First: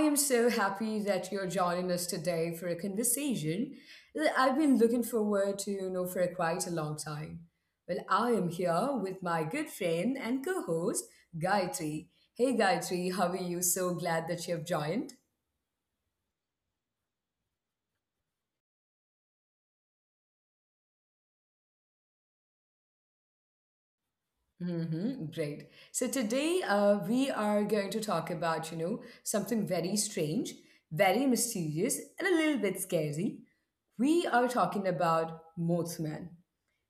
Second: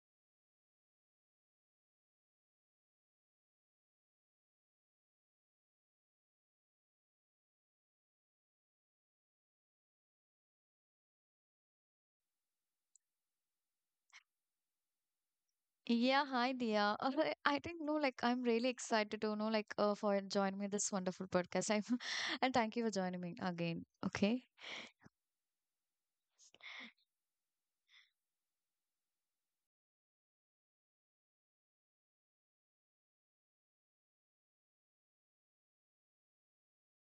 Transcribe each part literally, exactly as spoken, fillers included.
am so happy that you're joining us today for a conversation that I've been looking forward to, you know, for quite a long time. Well, I am here with my good friend and co-host, Gayatri. Hey, Gayatri, how are you? So glad that you have joined. Yeah, hi Dia. Uh, I I think, no, like I'm really excited to know, like, uh, for joining me this wonderful podcast. I'm, and thank you for joining me again. Okay. Mm-hmm, great. So today uh, we are going to talk about, you know, something very strange, very mysterious, and a little bit scary. We are talking about Mothman.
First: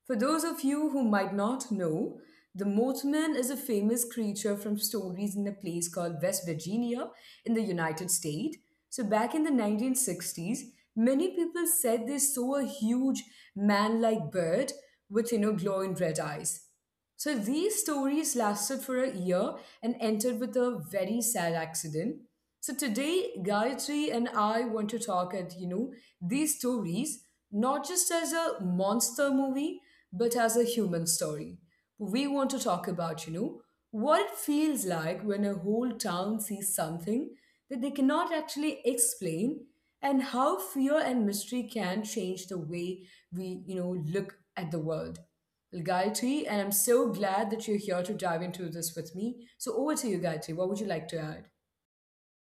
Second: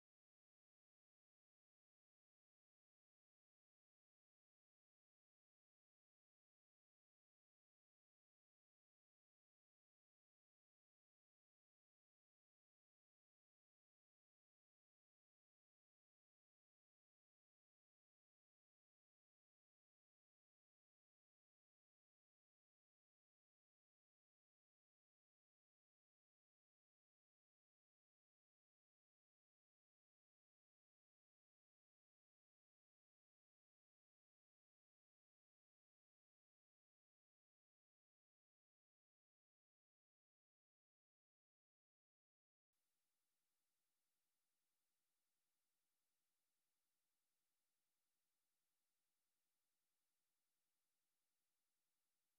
For those of you who might not know, the Mothman is a famous creature from stories in a place called West Virginia in the United States. So back in the nineteen sixties, many people said they saw a huge man-like bird with, you know, glowing red eyes. So these stories lasted for a year and ended with a very sad accident. So today, Gayatri and I want to talk at you know these stories not just as a monster movie but as a human story. We want to talk about you know what it feels like when a whole town sees something that they cannot actually explain and how fear and mystery can change the way we you know look at the world. Gayatri, and I'm so glad that you're here to dive into this with me. So, over to you, Gayatri. What would you like to add?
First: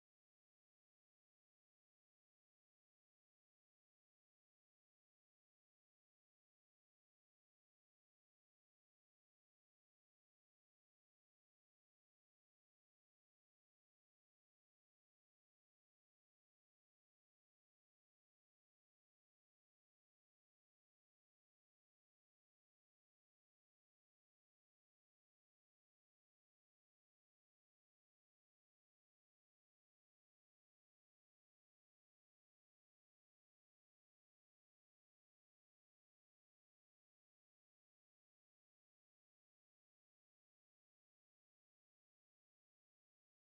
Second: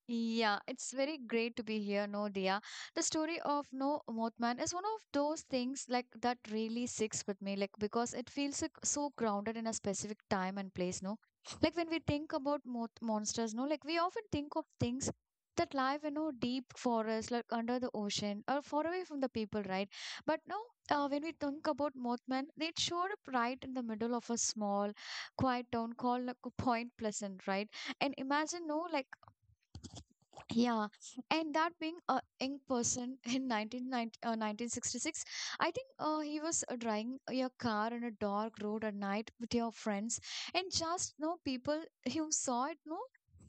Yeah, it's very great to be here, no, Dia. The story of No Mothman is one of those things like that really sticks with me, like because it feels like so grounded in a specific time and place, no? Like when we think about moth monsters, no, like we often think of things that live in a deep forest, like under the ocean or far away from the people, right? But no, uh, when we think about Mothman, they showed up right in the middle of a small, quiet town called, like, Point Pleasant, right? And imagine, no, like, yeah, and that being a young person in nineteen ninety, uh, nineteen sixty-six, I think uh, he was uh, driving your car on a dark road at night with your friends, and just no people who saw it, no,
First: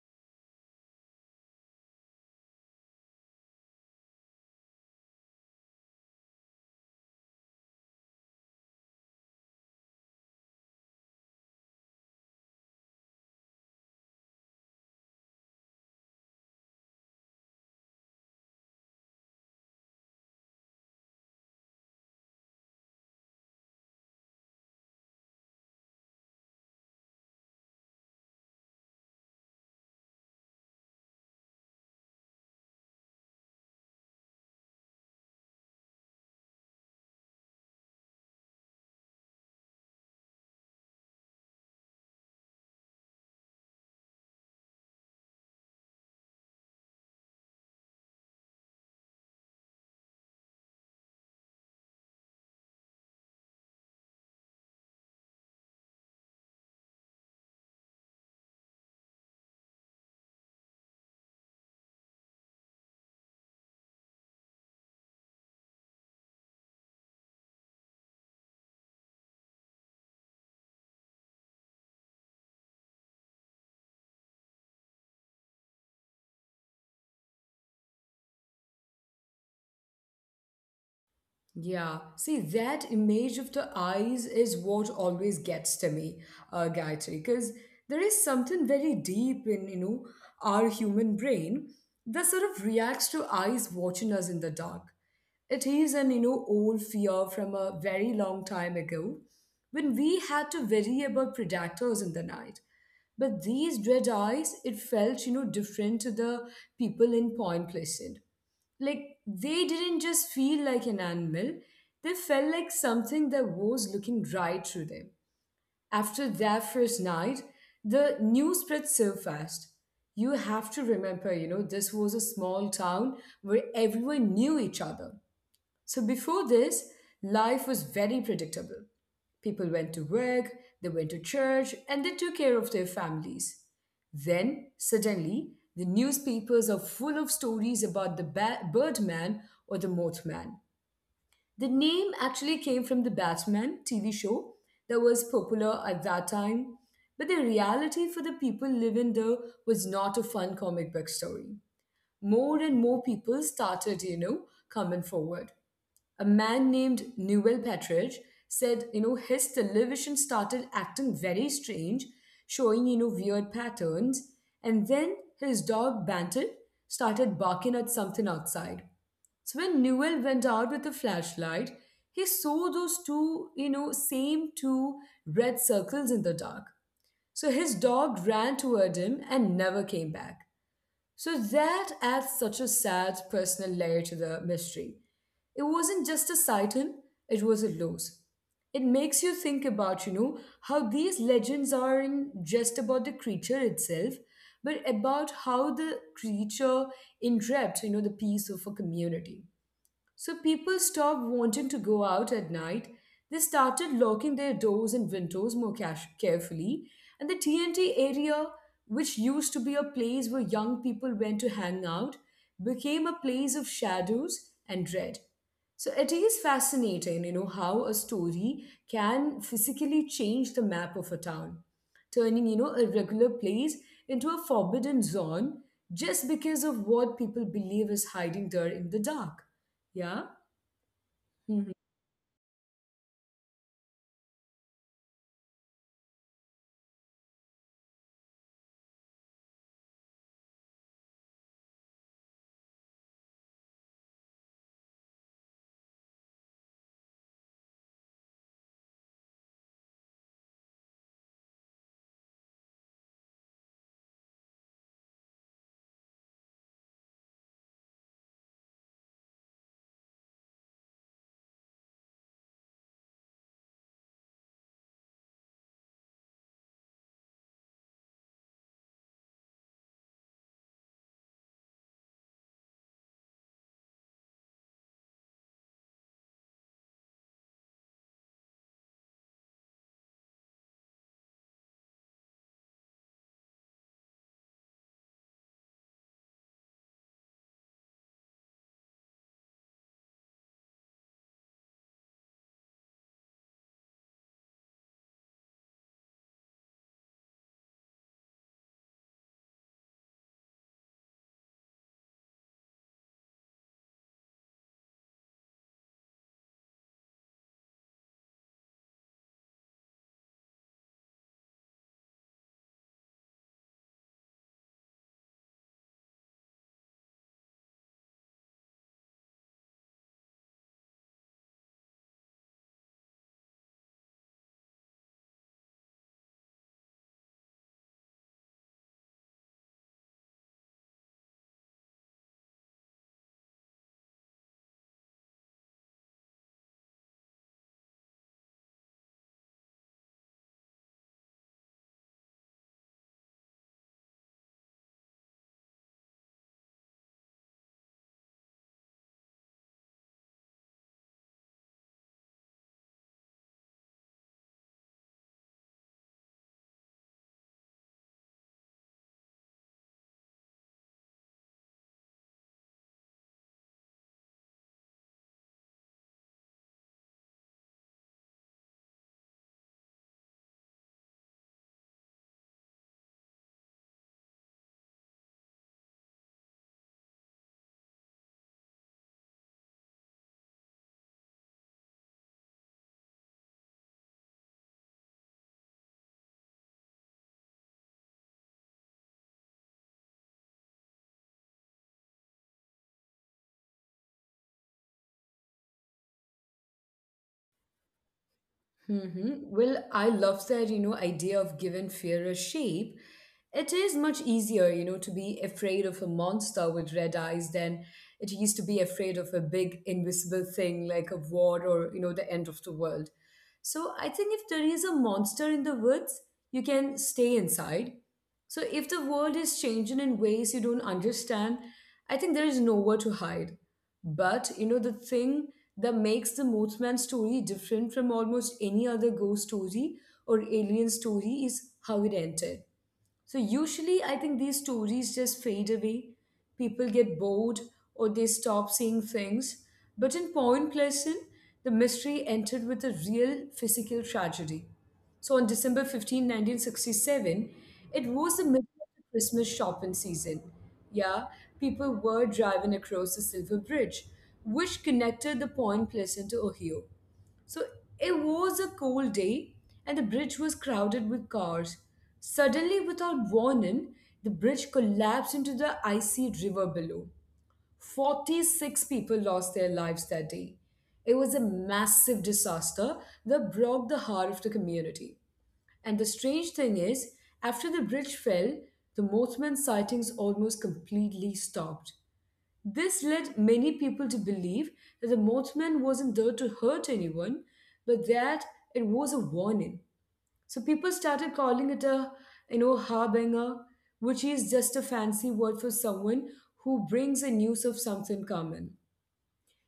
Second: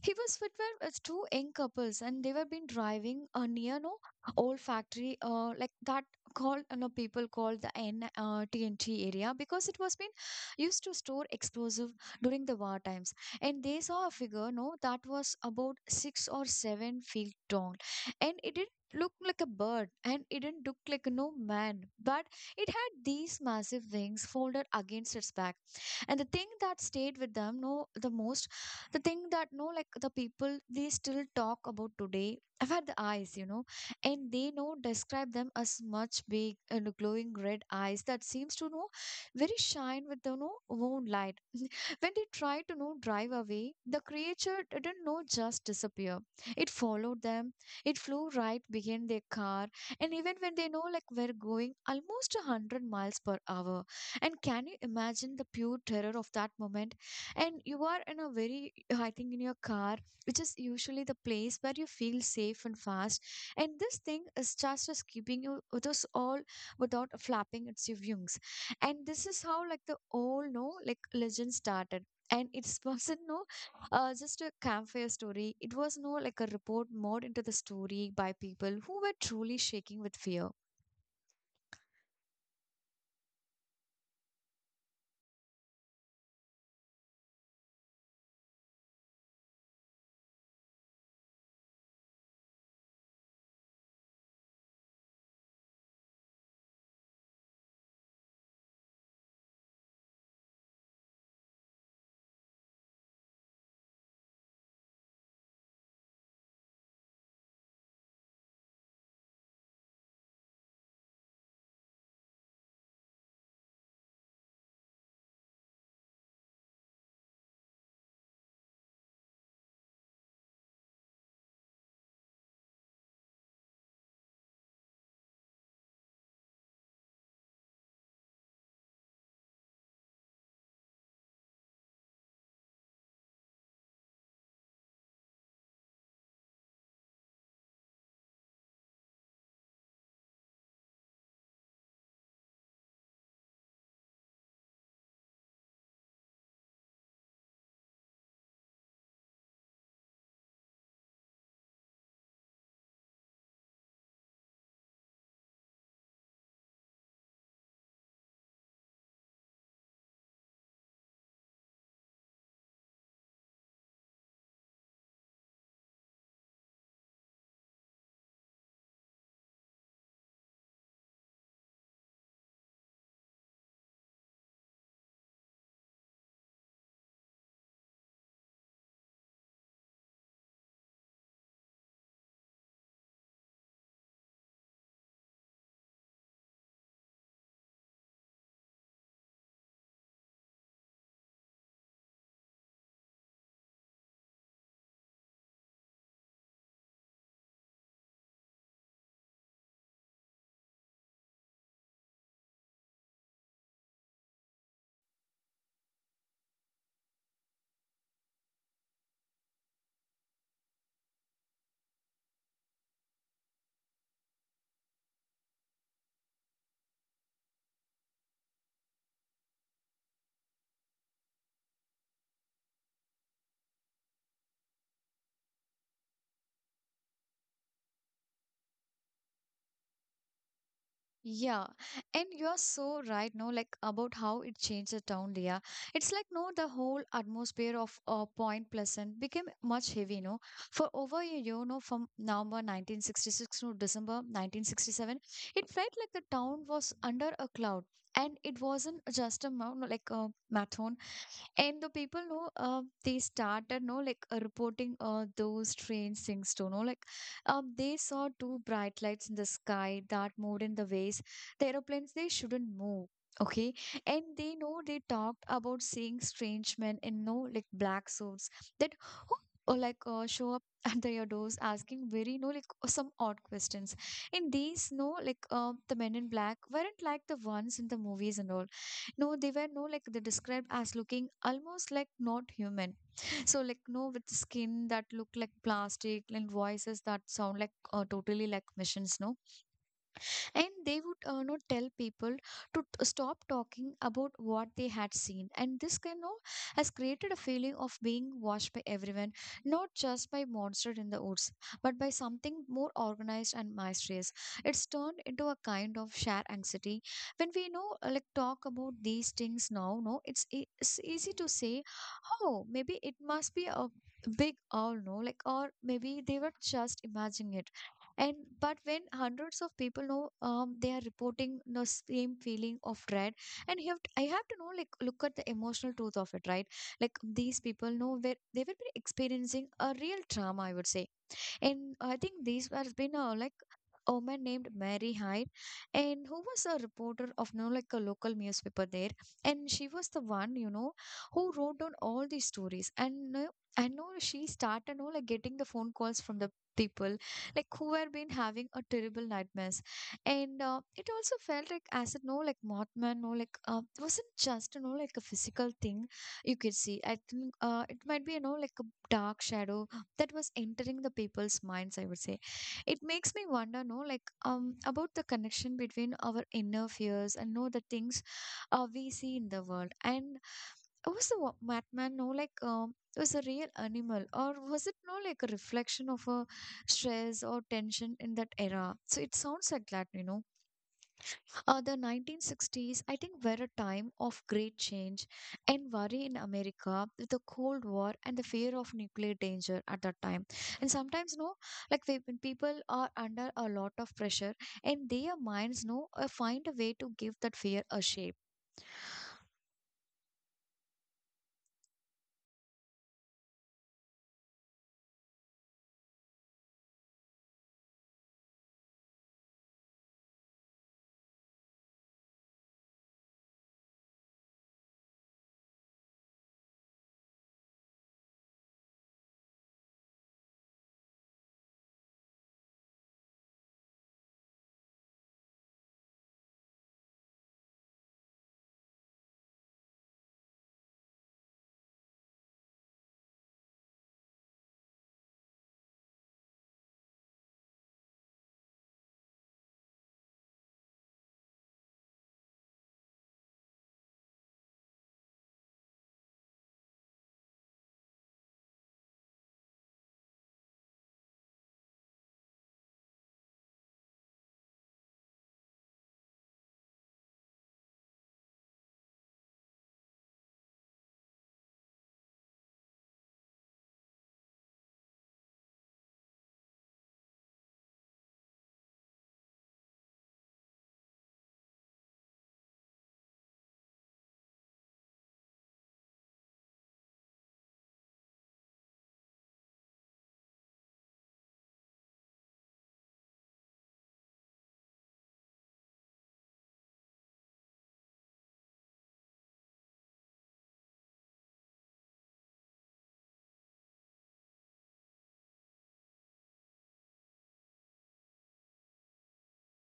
he was with were, uh, two young couples, and they were been driving uh, near no old factory, uh, like that called uh, no people called the N uh, T N T area because it was been used to store explosive during the war times. And they saw a figure no that was about six or seven feet tall, and it didn't look like a bird and it didn't look like no man, but it had these massive wings folded against its back. And the thing that stayed with them no the most, the thing that no like the people they still talk about today, about the eyes, you know, and they know describe them as much big and glowing red eyes that seems to know very shine with the no own light. When they tried to know drive away, the creature didn't know just disappear. It followed them. It flew right behind their car, and even when they know like we're going almost a hundred miles per hour. And can you imagine the pure terror of that moment? And you are in a very, I think, in your car, which is usually the place where you feel safe and fast. And this thing is just just keeping you with us all without flapping its wings. And this is how like the old no like legend started, and it wasn't no, uh, just a campfire story. It was no like a report more into the story by people who were truly shaking with fear. Yeah, see, that image of the eyes is what always gets to me, uh, Gayatri, because there is something very deep in, you know, our human brain that sort of reacts to eyes watching us in the dark. It is an, you know, old fear from a very long time ago when we had to worry about predators in the night. But these dread eyes, it felt, you know, different to the people in Point Pleasant, like they didn't just feel like an animal, they felt like something that was looking right through them. After that first night, the news spread so fast. You have to remember, you know, this was a small town where everyone knew each other. So before this, life was very predictable. People went to work, they went to church, and they took care of their families. Then, suddenly, the newspapers are full of stories about the ba- Birdman or the Mothman. The name actually came from the Batman T V show that was popular at that time, but the reality for the people living there was not a fun comic book story. More and more people started, you know, coming forward. A man named Newell Petridge said, you know, his television started acting very strange, showing, you know, weird patterns. And then his dog, Banton, started barking at something outside. So when Newell went out with a flashlight, he saw those two, you know, same two red circles in the dark. So his dog ran toward him and never came back. So that adds such a sad personal layer to the mystery. It wasn't just a sighting, it was a loss. It makes you think about, you know, how these legends aren't just about the creature itself, but about how the creature enwrapped, you know, the peace of a community. So people stopped wanting to go out at night. They started locking their doors and windows more cash- carefully. And the T N T area, which used to be a place where young people went to hang out, became a place of shadows and dread. So it is fascinating, you know, how a story can physically change the map of a town, turning, you know, a regular place into a forbidden zone just because of what people believe is hiding there in the dark. Yeah. Yeah, hmm and you're so right, no, like about how it changed the town, Leah. It's like, no, the whole atmosphere of uh, Point Pleasant became much heavy, no. For over a year, no, from November nineteen sixty-six to December nineteen sixty-seven, it felt like the town was under a cloud. And it wasn't just a mountain, like a marathon. And the people know uh, they started know like uh, reporting uh, those strange things too. Know, like, um, they saw two bright lights in the sky that moved in the ways the aeroplanes they shouldn't move. Okay, and they know they talked about seeing strange men in no like black suits that who or like uh, show up at the your doors asking very no like some odd questions. And these no like uh, the men in black weren't like the ones in the movies and all, no, they were no like they described as looking almost like not human. So like no with skin that look like plastic and voices that sound like uh, totally like machines. No, and they would uh, know tell people to t- stop talking about what they had seen, and this can know has created a feeling of being watched by everyone, not just by monster in the woods but by something more organized and mysterious. It's turned into a kind of shared anxiety. When we know uh, like talk about these things now no it's, e- it's easy to say, oh maybe it must be a big owl no like, or maybe they were just imagining it. And but when hundreds of people know um, they are reporting the same feeling of dread, and you have to, i have to know like look at the emotional truth of it, right? Like these people know where they will be experiencing a real trauma, I would say. And I think these has been uh, like a woman named Mary Hyde, and who was a reporter of, you know, like a local newspaper there, and she was the one, you know, who wrote down all these stories. And uh, I know she started, you know, like getting the phone calls from the people like who had been having a terrible nightmares. And uh, it also felt like as it no like mothman no like, uh, it wasn't just, you know, like a physical thing you could see. I think uh, it might be, you know, like a dark shadow that was entering the people's minds, I would say. It makes me wonder, no, like um about the connection between our inner fears and know the things uh, we see in the world. And was the wa- madman no like um was a real animal, or was it no like a reflection of a stress or tension in that era? So it sounds like that, you know, uh, the nineteen sixties, I think, were a time of great change and worry in America with the Cold War and the fear of nuclear danger at that time. And sometimes, no, like we- when people are under a lot of pressure, and their minds, no, uh, find a way to give that fear a shape. hmm Well, I love that, you know, idea of giving fear a shape. It is much easier, you know, to be afraid of a monster with red eyes than it used to be afraid of a big invisible thing like a war or, you know, the end of the world. So I think if there is a monster in the woods, you can stay inside. So if the world is changing in ways you don't understand, I think there is nowhere to hide. But you know, the thing that makes the Mothman story different from almost any other ghost story or alien story is how it ended. So usually, I think these stories just fade away. People get bored or they stop seeing things. But in Point Pleasant, the mystery entered with a real physical tragedy. So on December fifteenth, nineteen sixty-seven, it was the middle of the Christmas shopping season. Yeah, people were driving across the Silver Bridge, which connected the Point Pleasant to Ohio. So it was a cold day, and the bridge was crowded with cars. Suddenly, without warning, the bridge collapsed into the icy river below. forty-six people lost their lives that day. It was a massive disaster that broke the heart of the community. And the strange thing is, after the bridge fell, the Mothman sightings almost completely stopped. This led many people to believe that the Mothman wasn't there to hurt anyone, but that it was a warning. So people started calling it a, you know, harbinger, which is just a fancy word for someone who brings a news of something common.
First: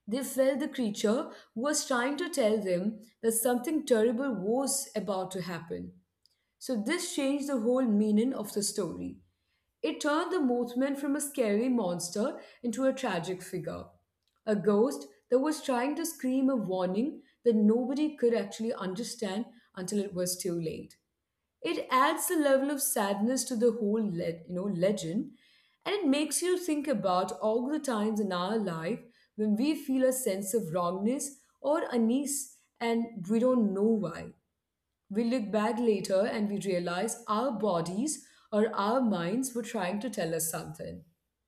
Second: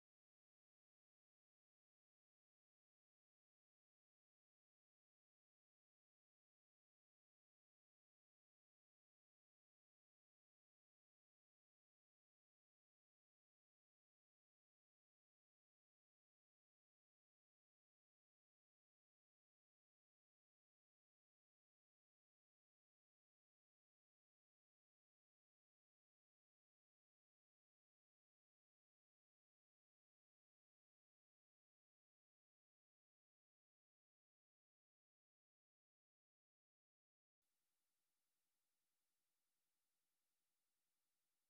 They felt the creature was trying to tell them that something terrible was about to happen. So this changed the whole meaning of the story. It turned the movement from a scary monster into a tragic figure, a ghost that was trying to scream a warning that nobody could actually understand until it was too late. It adds a level of sadness to the whole le- you know legend, and it makes you think about all the times in our life when we feel a sense of wrongness or unease and we don't know why. We look back later and we realize our bodies or our minds were trying to tell us something.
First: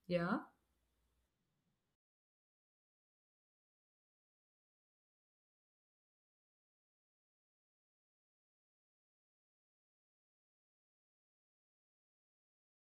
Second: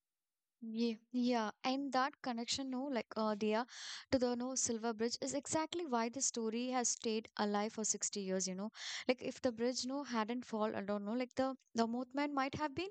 Yeah. Yeah, yeah, and that connection, no, like uh, Dia, to the no Silver Bridge is exactly why the story has stayed alive for sixty years. You know, like if the bridge no hadn't fall, I don't know, like the the movement might have been,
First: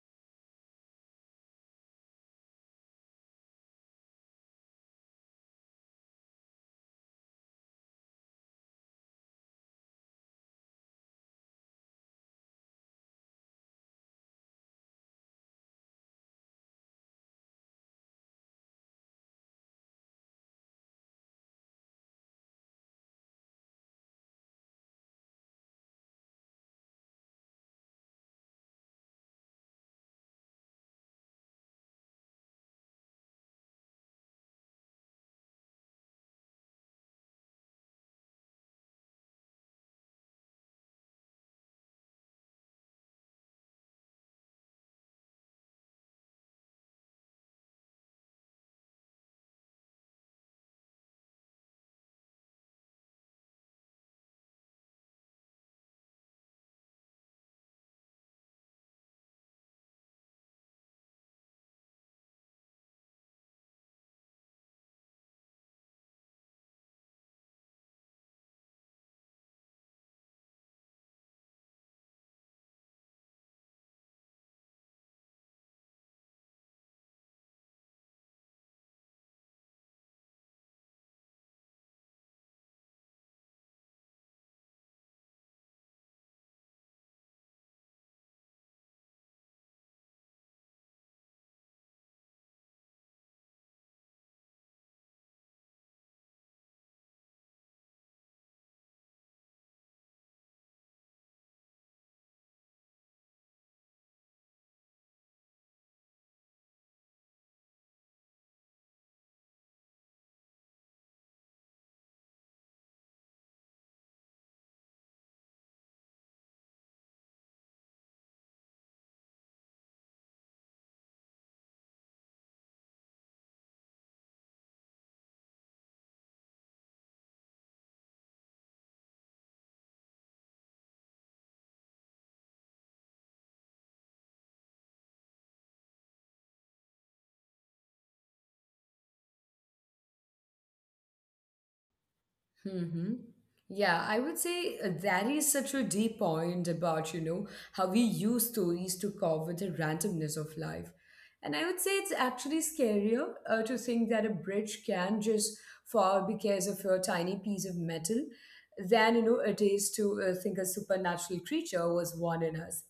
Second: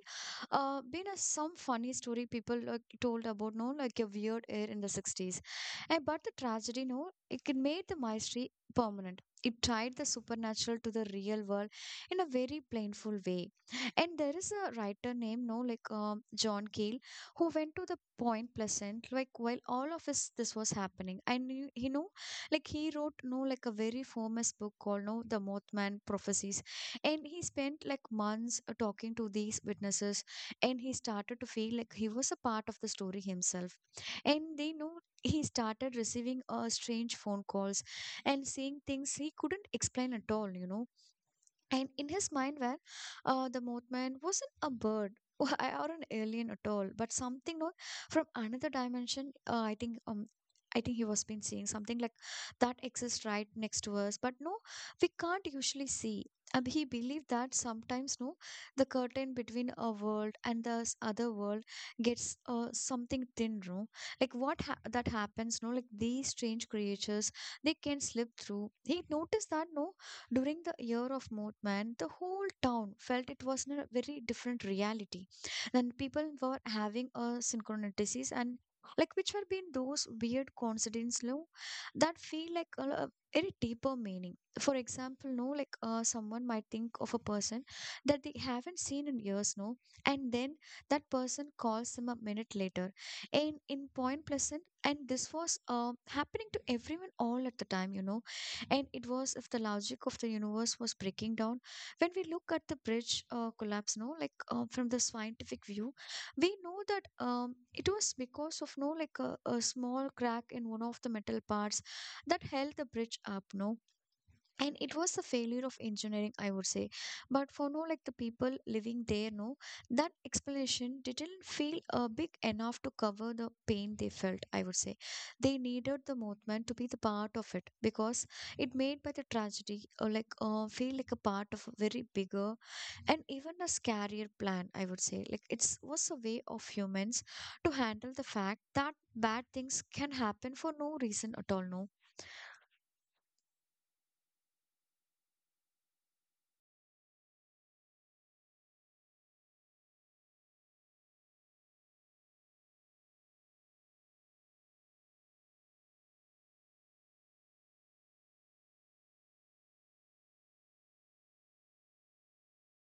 uh, been a some funny story people like told about, no, like a weird air in the sixties, and but the tragedy, no, it can made the mystery permanent. It tied the supernatural to the real world in a very painful way. And there is a writer named, no, like, um, John Keel, who went to the Point Pleasant, like while all of this this was happening. I knew he know, like he wrote no like a very famous book called No The Mothman Prophecies. And he spent like months uh, talking to these witnesses, and he started to feel like he was a part of the story himself. And they know he started receiving uh, strange phone calls and seeing things he couldn't explain at all, you know. And in his mind, where uh, the Mothman wasn't a bird or an alien at all, but something not from another dimension. Uh, I think um, I think he was been seeing something like that exists right next to us, but no, we can't usually see. And he believed that sometimes no, the curtain between a world and the s- other world gets uh, something thin, no, like what ha- that happens, no, like these strange creatures they can slip through. He noticed that no during the year of movement, the whole town felt it was in a very different reality. And people were having a synchronicities and like which were being those weird coincidences, no, that feel like a, a very deeper meaning. For example, no, like uh, someone might think of a person that they haven't seen in years, no, and then that person calls them a minute later. And in Point Pleasant, and this was uh, happening to everyone all at the time, you know, and it was if the logic of the universe was breaking down. When we look at the bridge uh, collapse no like uh, from the scientific view, we know that um, it was because of no like a, a small crack in one of the metal parts that held the bridge up, no, and it was the failure of engineering, I would say. But for no like the people living there, no, that explanation didn't feel uh, big enough to cover the pain they felt, I would say. They needed the movement to be the part of it because it made by the tragedy or like uh, feel like a part of a very bigger and even a scarier plan, I would say. Like it was a way of humans to handle the fact that bad things can happen for no reason at all, no. hmm Yeah, I would say uh, that is such a deep point about, you know, how we use stories to cope with the randomness of life. And I would say it's actually scarier uh, to think that a bridge can just fall because of a tiny piece of metal than, you know, it is to uh, think a supernatural creature was warning us.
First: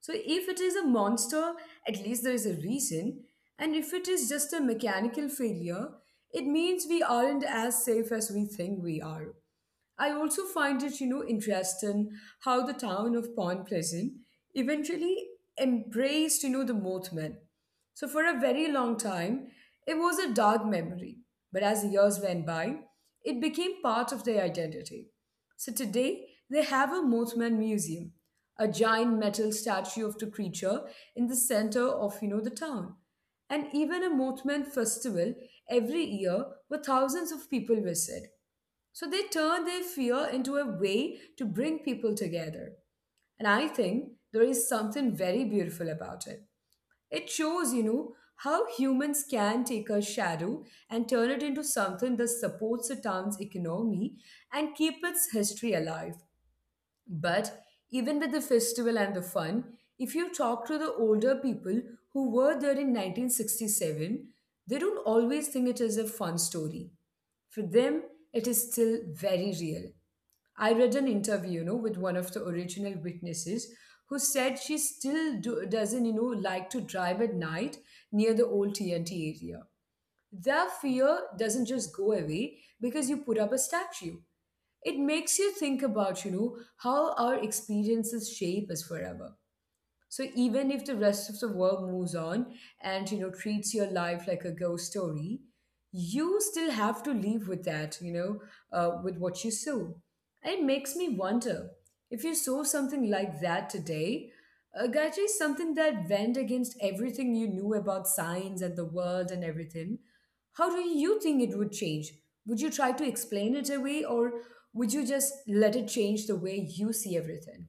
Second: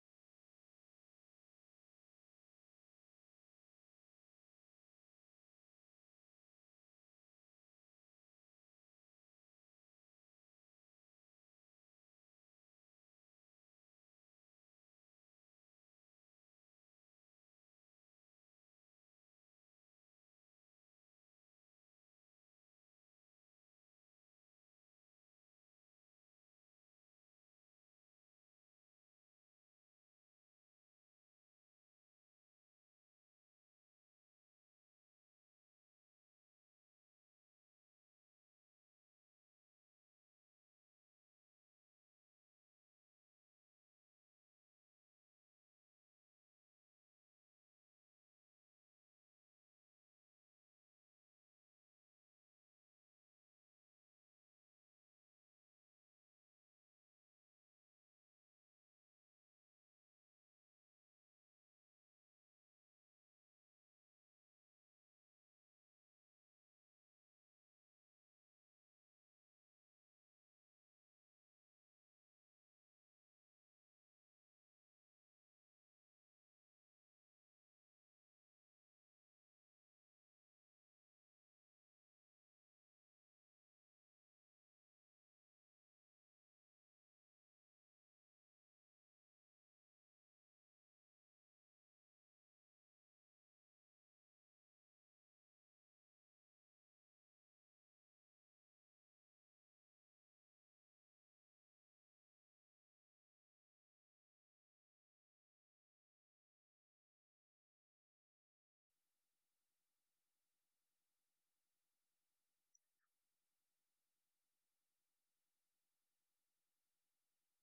So if it is a monster, at least there is a reason. And if it is just a mechanical failure, it means we aren't as safe as we think we are. I also find it, you know, interesting how the town of Point Pleasant eventually embraced, you know, the Mothman. So for a very long time, it was a dark memory, but as the years went by, it became part of their identity. So today, they have a Mothman museum, a giant metal statue of the creature in the center of, you know, the town, and even a Mothman festival every year where thousands of people visit. So they turn their fear into a way to bring people together. And I think there is something very beautiful about it. It shows, you know, how humans can take a shadow and turn it into something that supports a town's economy and keep its history alive. But even with the festival and the fun, if you talk to the older people who were there in nineteen sixty-seven, they don't always think it is a fun story. For them, it is still very real. I read an interview, you know, with one of the original witnesses who said she still do, doesn't, you know, like to drive at night near the old T N T area. Their fear doesn't just go away because you put up a statue. It makes you think about, you know, how our experiences shape us forever. So even if the rest of the world moves on and you know treats your life like a ghost story, you still have to live with that, you know, uh, with what you sow. And It makes me wonder if you sow something like that today, uh, Gaji, something that went against everything you knew about science and the world and everything. How do you think it would change? Would you try to explain it away, or would you just let it change the way you see everything?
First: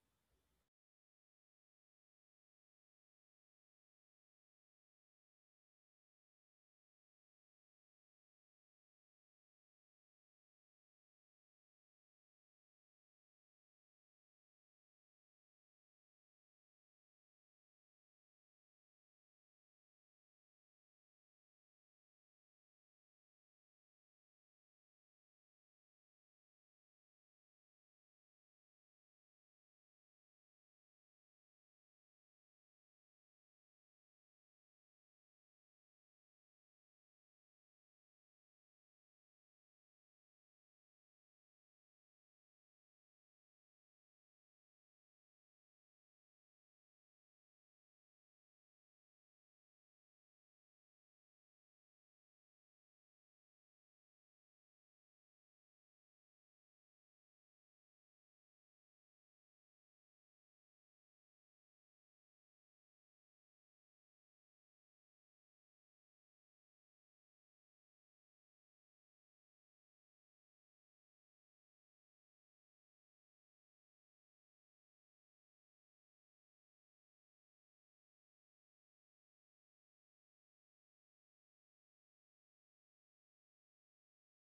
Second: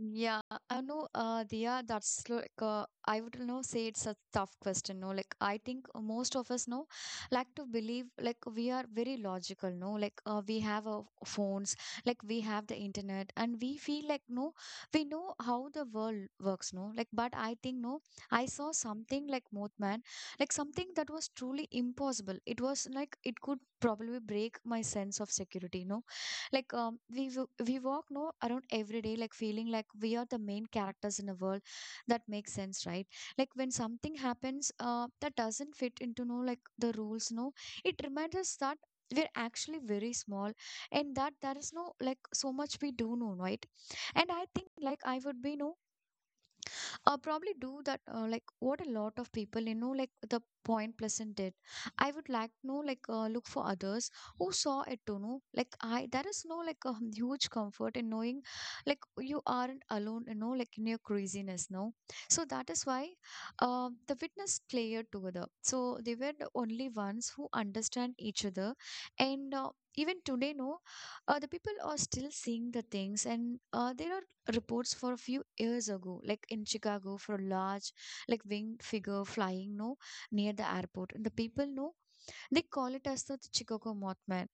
Yeah, I know, uh, Dia, that's like, uh, I would know say it's a tough question, no? Like, I think most of us know, like to believe, like, we are very logical, no? Like, uh, we have our phones, like, we have the internet, and we feel like, no, we know how the world works, no? Like, but I think, no, I saw something like Mothman, like, something that was truly impossible. It was like, it could probably break my sense of security, no? Like um, we w- we walk no around every day, like feeling like we are the main characters in a world. That makes sense, right? Like when something happens, uh, that doesn't fit into no like the rules. No, it reminds us that we're actually very small and that there is no like so much we do know, right? And I think like I would be no, uh, probably do that uh, like what a lot of people, you know, like the Point Pleasant did. I would like to know like, uh, look for others who saw it to know like I there is no like a huge comfort in knowing like you aren't alone, you know, like in your craziness, no. So that is why, uh, the witness player together, so they were the only ones who understand each other. And uh, even today, no, uh, the people are still seeing the things, and uh, they are reports for a few years ago, like in Chicago for a large, like winged figure flying no near the airport. And the people know, they call it as the Chicago Mothman.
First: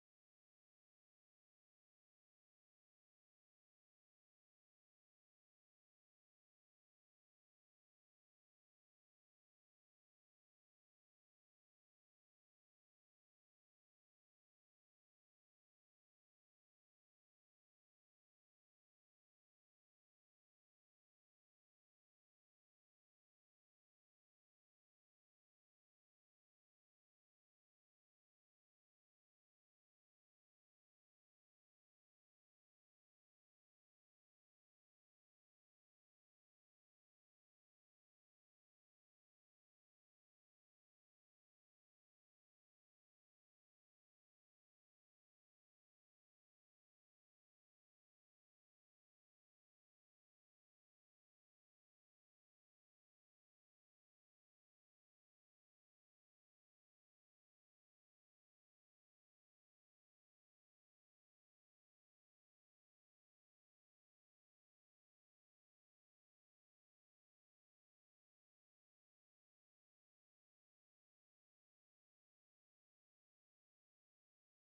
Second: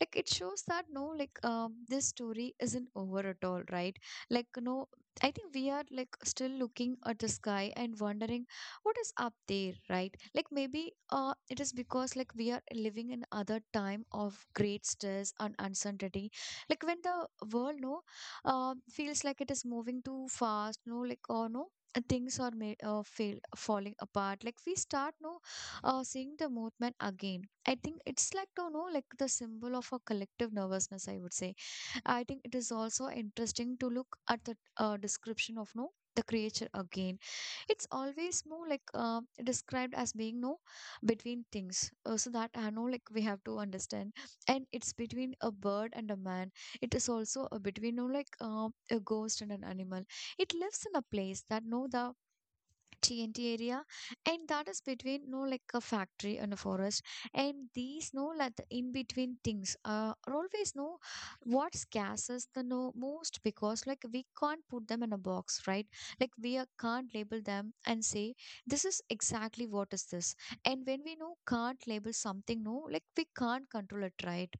Like it shows that no, like um, this story isn't over at all, right? Like no, I think we are like still looking at the sky and wondering what is up there, right? Like maybe uh, it is because like we are living in other time of great stress and uncertainty. Like when the world no, uh, feels like it is moving too fast, no, like or no, uh, things are ma- uh, fail, falling apart. Like we start no, uh, seeing the movement again. I think it's like to know like the symbol of a collective nervousness, I would say. I think it is also interesting to look at the uh, description of no the creature again. It's always more like uh, described as being no between things. Uh, so that I know like we have to understand, and it's between a bird and a man. It is also a between no like uh, a ghost and an animal. It lives in a place that no the T N T area, and that is between no like a factory and a forest, and these no like the in between things uh, are always no what scares us the no most, because like we can't put them in a box, right? Like we are, can't label them and say this is exactly what is this, and when we know can't label something, no like we can't control it, right?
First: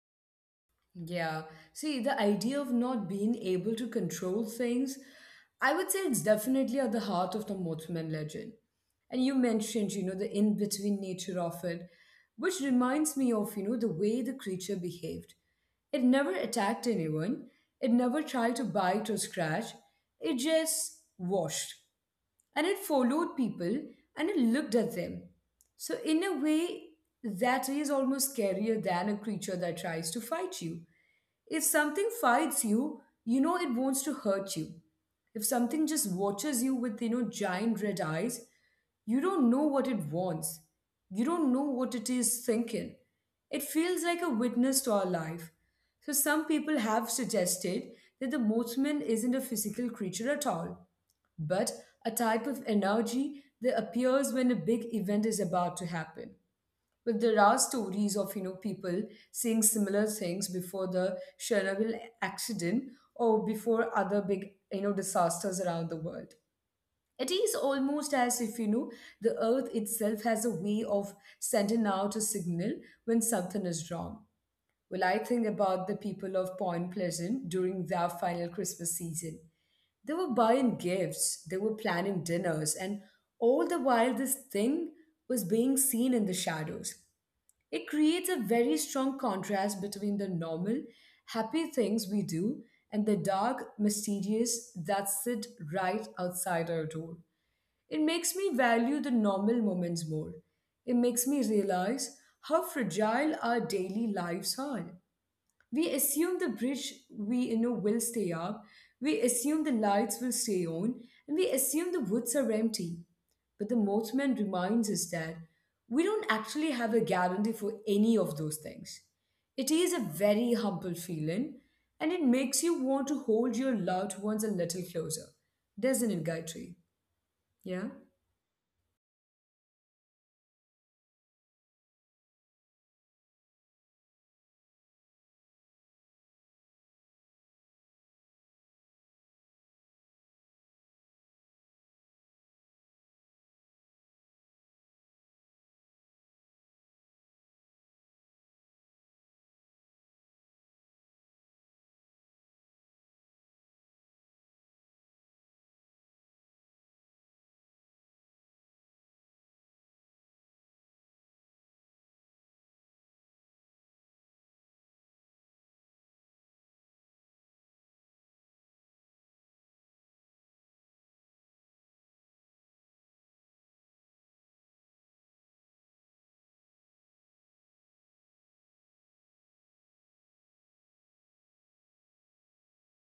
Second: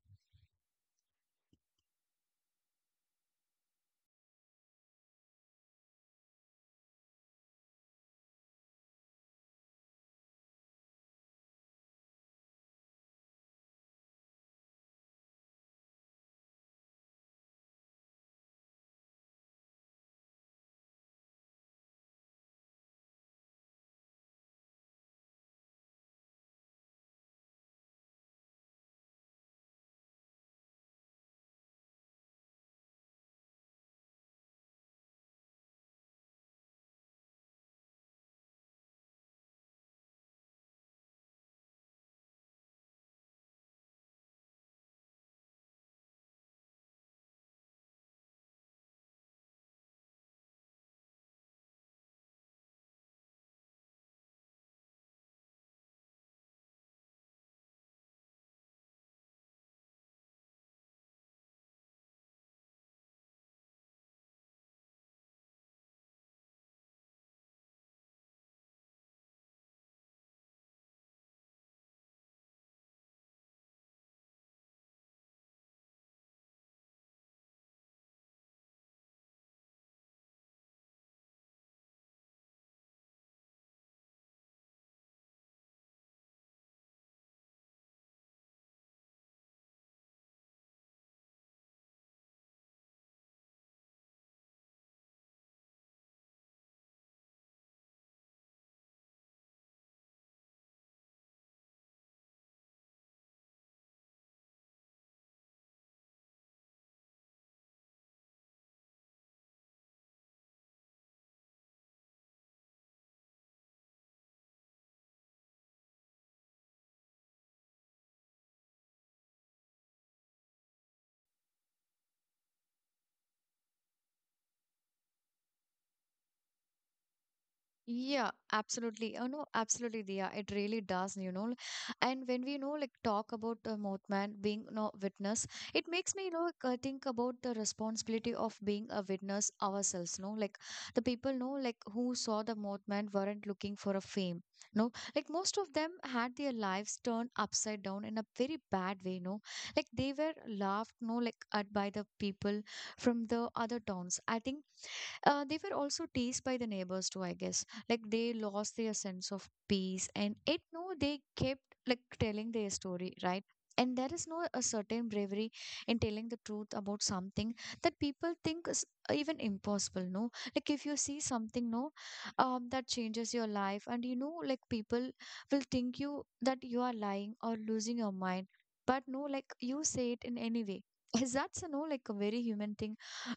Yeah. See, the idea of not being able to control things, I would say it's definitely at the heart of the Mothman legend. And you mentioned, you know, the in between nature of it, which reminds me of, you know, the way the creature behaved. It never attacked anyone, it never tried to bite or scratch, it just watched. And it followed people and it looked at them. So, in a way, that is almost scarier than a creature that tries to fight you if something fights you, you know it wants to hurt you. If something just watches you with, you know, giant red eyes, you don't know what it wants. You don't know what it is thinking. It feels like a witness to our life. So, some people have suggested that the Mothman isn't a physical creature at all, but a type of energy that appears when a big event is about to happen. But there are stories of you know people saying similar things before the Chernobyl accident or before other big you know disasters around the world. It is almost as if you know the earth itself has a way of sending out a signal when something is wrong. Well, I think about the people of Point Pleasant during their final Christmas season. They were buying gifts, they were planning dinners, and all the while this thing was being seen in the shadows. It creates a very strong contrast between the normal, happy things we do and the dark, mysterious that sit right outside our door. It makes me value the normal moments more. It makes me realize how fragile our daily lives are. We assume the bridge we you know will stay up. We assume the lights will stay on, and we assume the woods are empty. But the mothman reminds us that we don't actually have a guarantee for any of those things. It is a very humble feeling, and it makes you want to hold your loved ones a little closer, doesn't it, Gayatri? Yeah. Yeah, absolutely. Oh no, absolutely, Dia. It really does, you know. And when we know, like, talk about the Mothman being no witness, it makes me, you know, like, uh, think about the responsibility of being a witness ourselves. No, like the people know, like, who saw the Mothman weren't looking for a fame. No, like most of them had their lives turned upside down in a very bad way. No, like they were laughed, no, like at by the people from the other towns. I think uh, they were also teased by the neighbors too, I guess. Like they lost their sense of peace, and it no, they kept like telling their story, right? And there is no a certain bravery in telling the truth about something that people think is even impossible. No, like if you see something, no, um, that changes your life, and you know, like people will think you that you are lying or losing your mind, but no, like you say it in any way. Is that's a no, like a very human thing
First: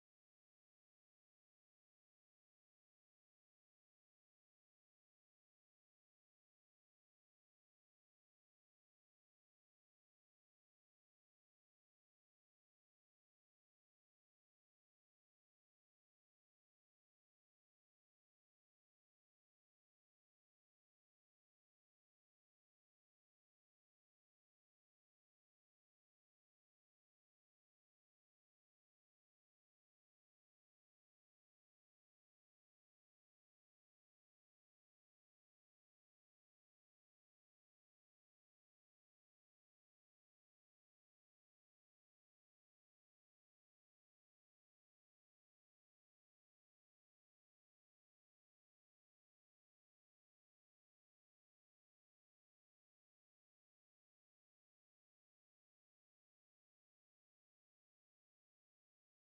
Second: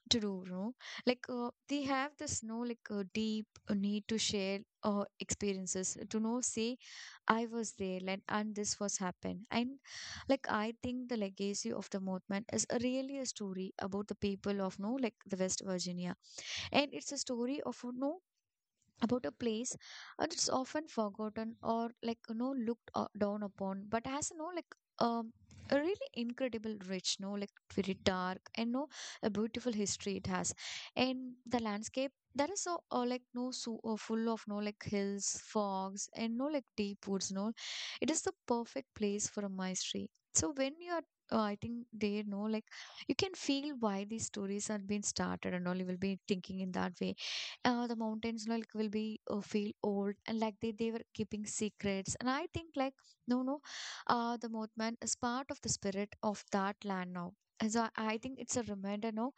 to do, no? Like uh, they have this no like uh, deep uh, need to share uh, experiences to know say I was there like, and this was happened. And like I think the legacy of the movement is a really a story about the people of no like the West Virginia, and it's a story of no about a place uh, that's often forgotten or like, you know, looked uh, down upon, but has, you know, like um a really incredible rich no like very dark and no a beautiful history it has. And the landscape that is so uh, like no so uh, full of no like hills, fogs, and no like deep woods no, it is the perfect place for a mystery. So when you are, uh, I think they know like you can feel why these stories are being started, and all you will be thinking in that way. Uh, the mountains like will be uh, feel old, and like they, they were keeping secrets. And I think like, no no, uh, the Mothman is part of the spirit of that land now. And so I think it's a reminder now,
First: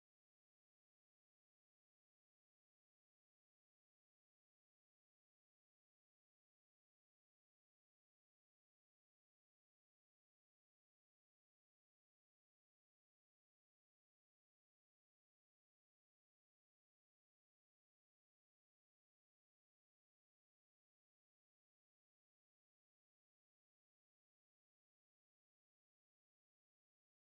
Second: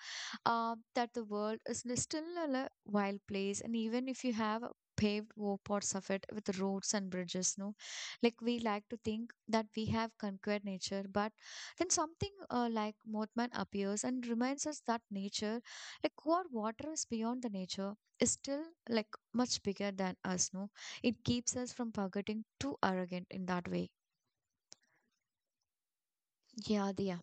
uh, that the world is li- still a li- wild place. And even if you have paved war parts of it with roads and bridges no, like we like to think that we have conquered nature, but then something uh, like Mothman appears and reminds us that nature, like what water is beyond the nature, is still like much bigger than us, no. It keeps us from forgetting too arrogant in that way. Yeah, Diya.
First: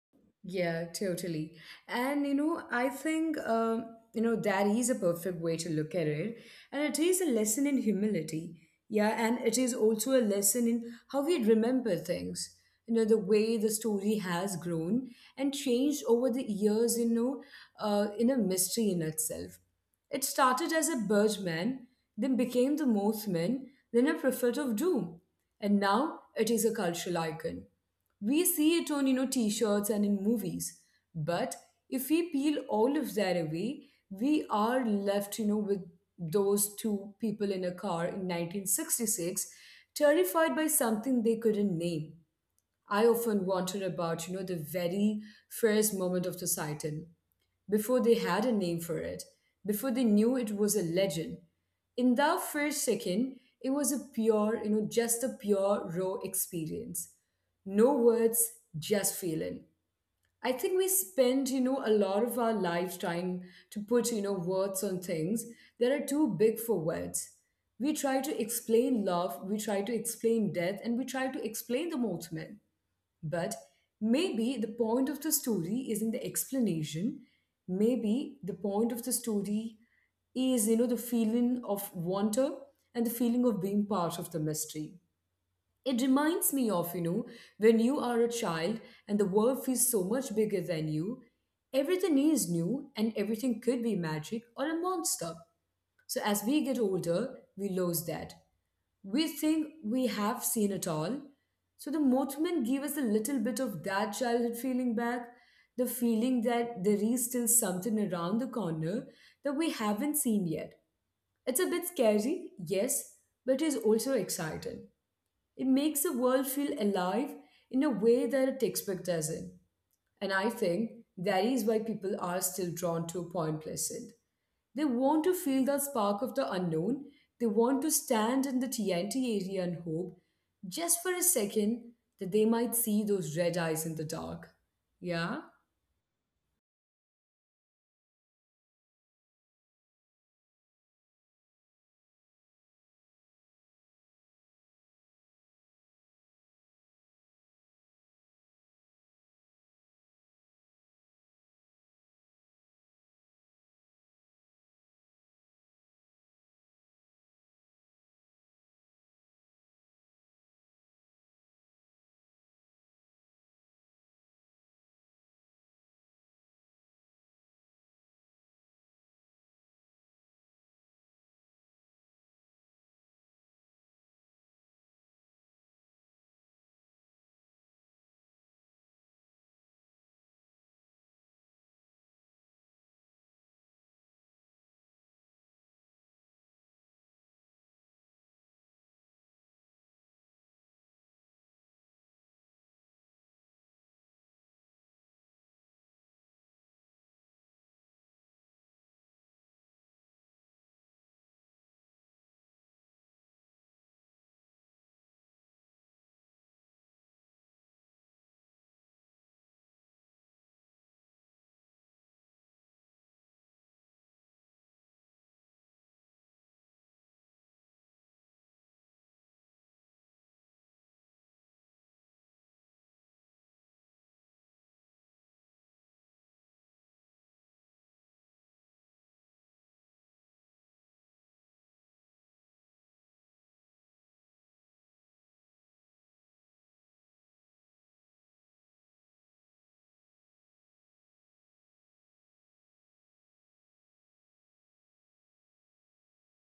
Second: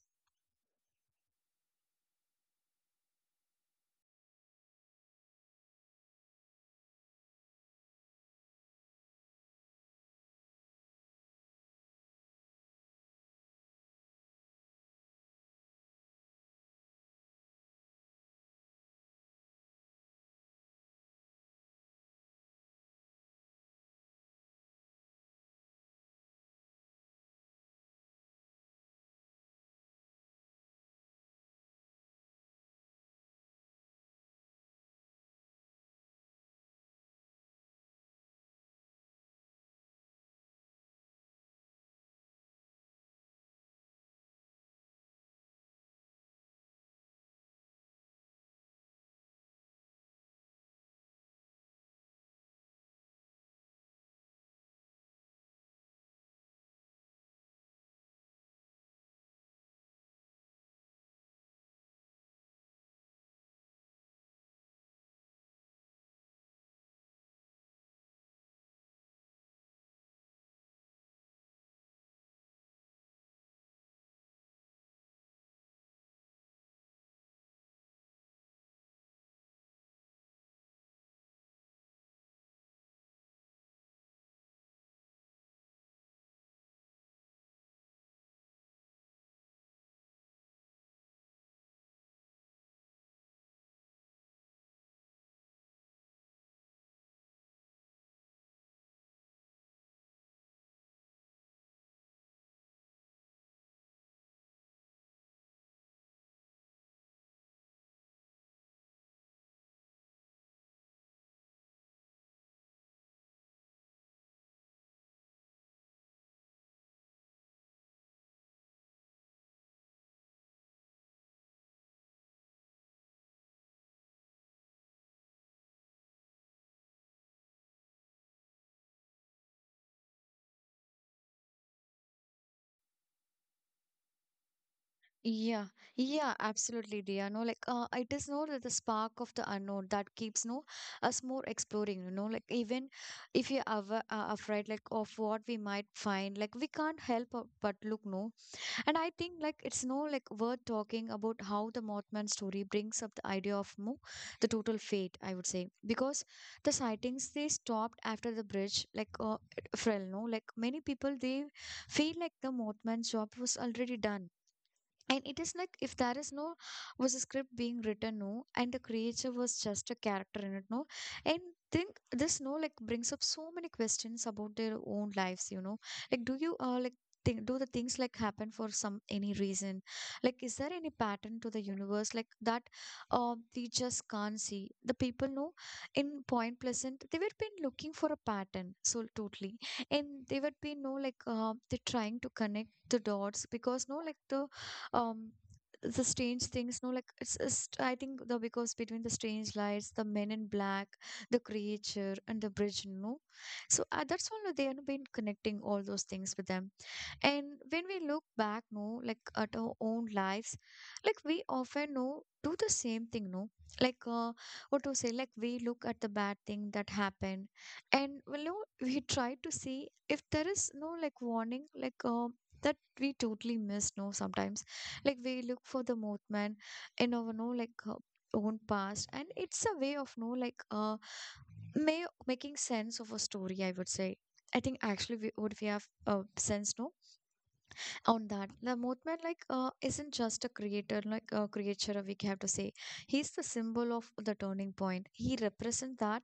Yeah, totally. And you know, I think um, you know that is a perfect way to look at it, and it is a lesson in humility. Yeah, and it is also a lesson in how we remember things. You know, the way the story has grown and changed over the years. You know, uh, in a mystery in itself. It started as a birdman, then became the Mothman, then a prophet of doom, and now it is a cultural icon. We see it on, you know, t-shirts and in movies. But if we peel all of that away, we are left, you know, with those two people in a car in nineteen sixty-six, terrified by something they couldn't name. I often wonder about, you know, the very first moment of the sighting before they had a name for it, before they knew it was a legend. In that first second, it was a pure, you know, just a pure, raw experience. No words, just feeling. I think we spend, you know, a lot of our life trying to put, you know, words on things that are too big for words. We try to explain love, we try to explain death, and we try to explain the ultimate. But maybe the point of the story is in the explanation. Maybe the point of the story is, you know, the feeling of wonder and the feeling of being part of the mystery. It reminds me of, you know, when you are a child and the world feels so much bigger than you, everything is new and everything could be magic or a monster. So as we get older, we lose that. We think we have seen it all. So the Mothman gave us a little bit of that childhood feeling back, the feeling that there is still something around the corner that we haven't seen yet. It's a bit scary, yes, but it's also exciting. It makes the world feel alive in a way that a textbook doesn't. And I think that is why people are still drawn to Point Pleasant. They want to feel that spark of the unknown. They want to stand in the T N T area and hope, just for a second, that they might see those red eyes in the dark. Yeah? Yeah, yeah, absolutely, dear. No, like uh, it is no the spark of the unknown that keeps no us more exploring. You know, like even if you're ava- uh, afraid like of what we might find, like we can't help uh, but look, no. And I think like it's no like worth talking about how the Mothman story brings up the idea of no the total fate, I would say. Because the sightings they stopped after the bridge, like uh, Frel. No, like many people they feel like the Mothman job was already done. And it is like if there is no was a script being written no, and the creature was just a character in it, no. And think this no like brings up so many questions about their own lives, you know. Like do you uh, like think do the things like happen for some any reason, like is there any pattern to the universe like that uh, we just can't see. The people know in Point Pleasant, they were been looking for a pattern so totally, and they would be no like uh, they're trying to connect the dots, because no like the, um the strange things no, like it's, it's I think the because between the strange lights, the men in black, the creature, and the bridge no. So uh, that's why they have been connecting all those things with them. And when we look back, no, like at our own lives, like we often no do the same thing, no, like uh, what to say, like we look at the bad thing that happened, and well, no, we try to see if there is no like warning, like uh, that we totally miss, no, sometimes, like we look for the movement in our no like. Uh, own past. And it's a way of no like uh may making sense of a story, I would say. I think actually we, what we have uh, sense no on that, the Mothman like uh, isn't just a creator like a creature, we have to say. He's the symbol of the turning point. He represents that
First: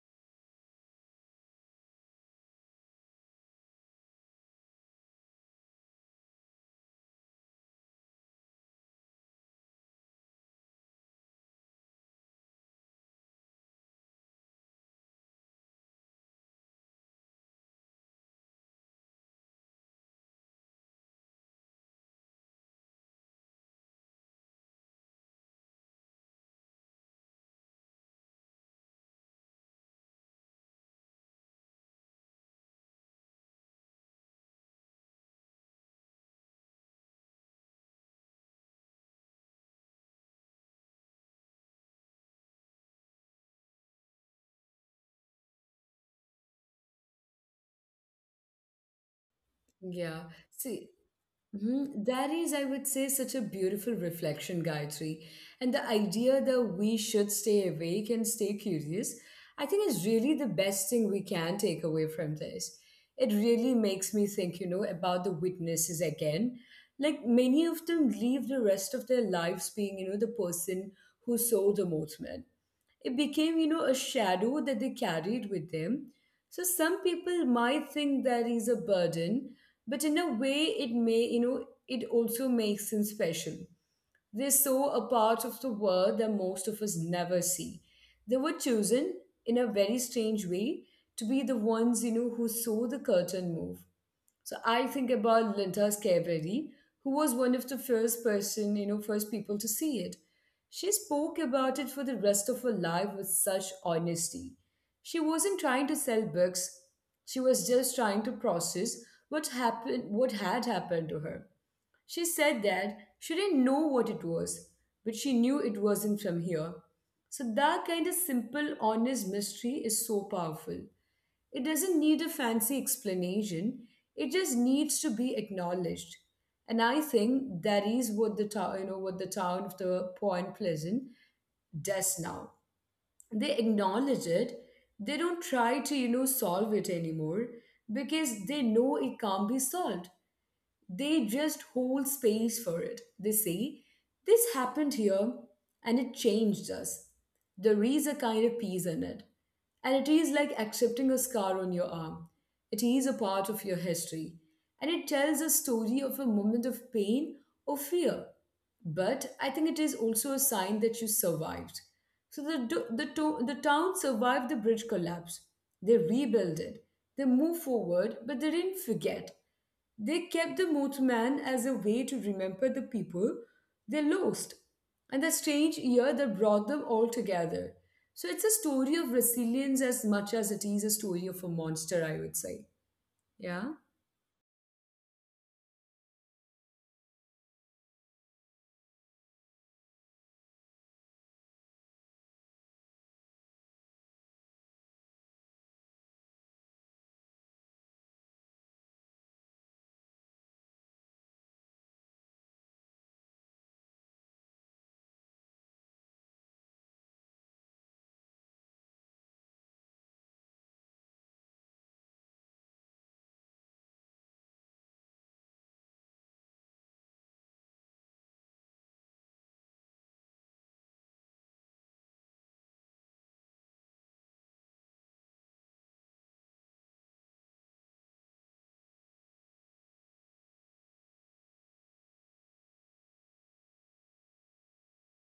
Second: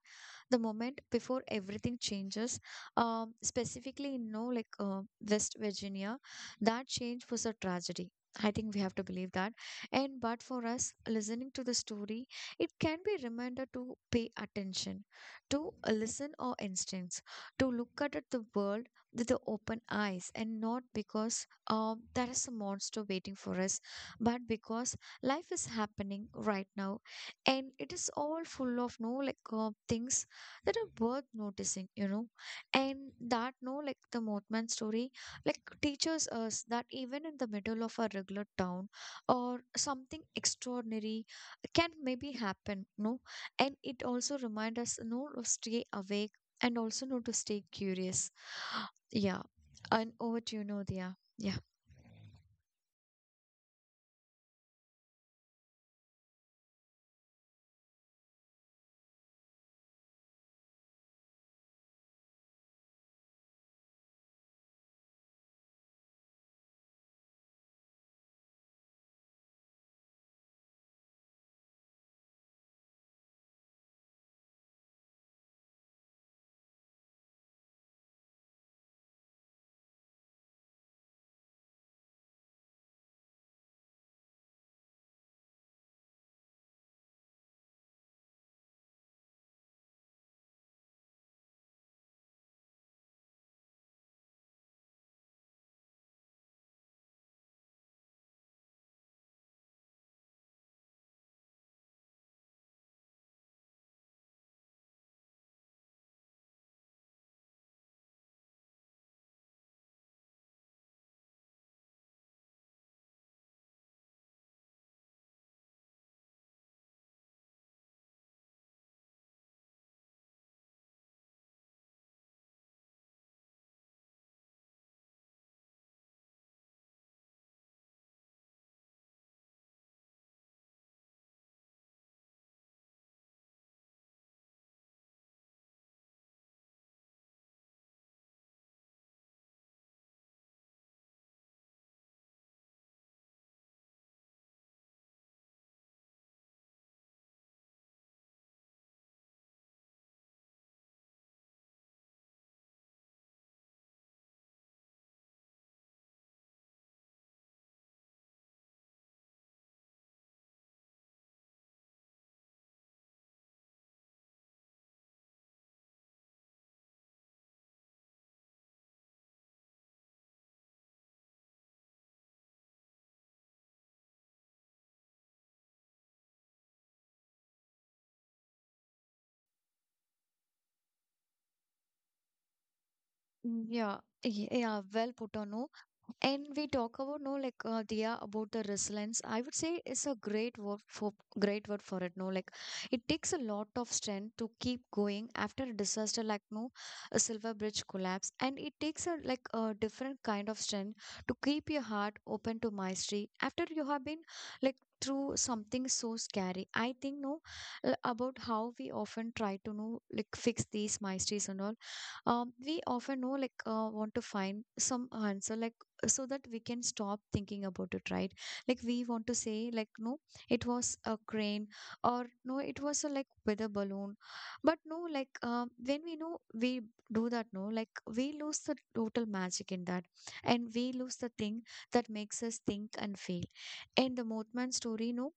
the moment before everything changes, um, specifically in no like uh, West Virginia. That change was a tragedy, I think we have to believe that. And but for us listening to the story, it can be a reminder to pay attention to, uh, listen our instincts, to look at it the world with the open eyes, and not because, um, there is a monster waiting for us. But because life is happening right now, and it is all full of no like uh, things that are worth noticing, you know. And that no like the Mothman story like teaches us that even in the middle of a regular town or something extraordinary can maybe happen, no. And it also reminds us no to stay awake, and also no to stay curious. Yeah, and Yeah. over to you, See, Nodia. Yeah. mhm. That is, I would say, such a beautiful reflection, Gayatri. And the idea that we should stay awake and stay curious, I think is really the best thing we can take away from this. It really makes me think, you know, about the witnesses again. Like many of them leave the rest of their lives being, you know, the person who saw the movement. It became, you know, a shadow that they carried with them. So some people might think that he's a burden, but in a way, it may, you know, it also makes him special. They saw a part of the world that most of us never see. They were chosen in a very strange way to be the ones, you know, who saw the curtain move. So I think about Linda Schiaveri, who was one of the first person, you know, first people to see it. She spoke about it for the rest of her life with such honesty. She wasn't trying to sell books. She was just trying to process what happened, what had happened to her. She said that she didn't know what it was, but she knew it wasn't from here. So that kind of simple, honest mystery is so powerful. It doesn't need a fancy explanation. It just needs to be acknowledged. And I think that is what the town, you know, what the town of the Point Pleasant does now. They acknowledge it. They don't try to, you know, solve it anymore because they know it can't be solved. They just hold space for it. They say, "This happened here and it changed us." There is a kind of peace in it. And it is like accepting a scar on your arm. It is a part of your history. And it tells a story of a moment of pain or fear. But I think it is also a sign that you survived. So the, do- the, to- the town survived the bridge collapse. They rebuilt it. They moved forward, but they didn't forget. They kept the mothman as a way to remember the people they lost and the strange year that brought them all together. So it's a story of resilience as much as it is a story of a monster, I would say. Mm, Yeah. yeah, y- yeah, well put on. No, and we talk about no like uh, Dia about the resilience. I would say it's a great word for great word for it. No, like it takes a lot of strength to keep going after a disaster like no a Silver Bridge collapse. And it takes a like a different kind of strength to keep your heart open to mystery after you have been like through something so scary. I think no, l- about how we often try to know like fix these mysteries and all, um, we often know like uh, want to find some answer, like so that we can stop thinking about it, right? Like we want to say, like no, it was a crane, or no, it was a like weather balloon. But no like, uh, when we know we do that, no, like we lose the total magic in that, and we lose the thing that makes us think and feel. And the Mothman story, no,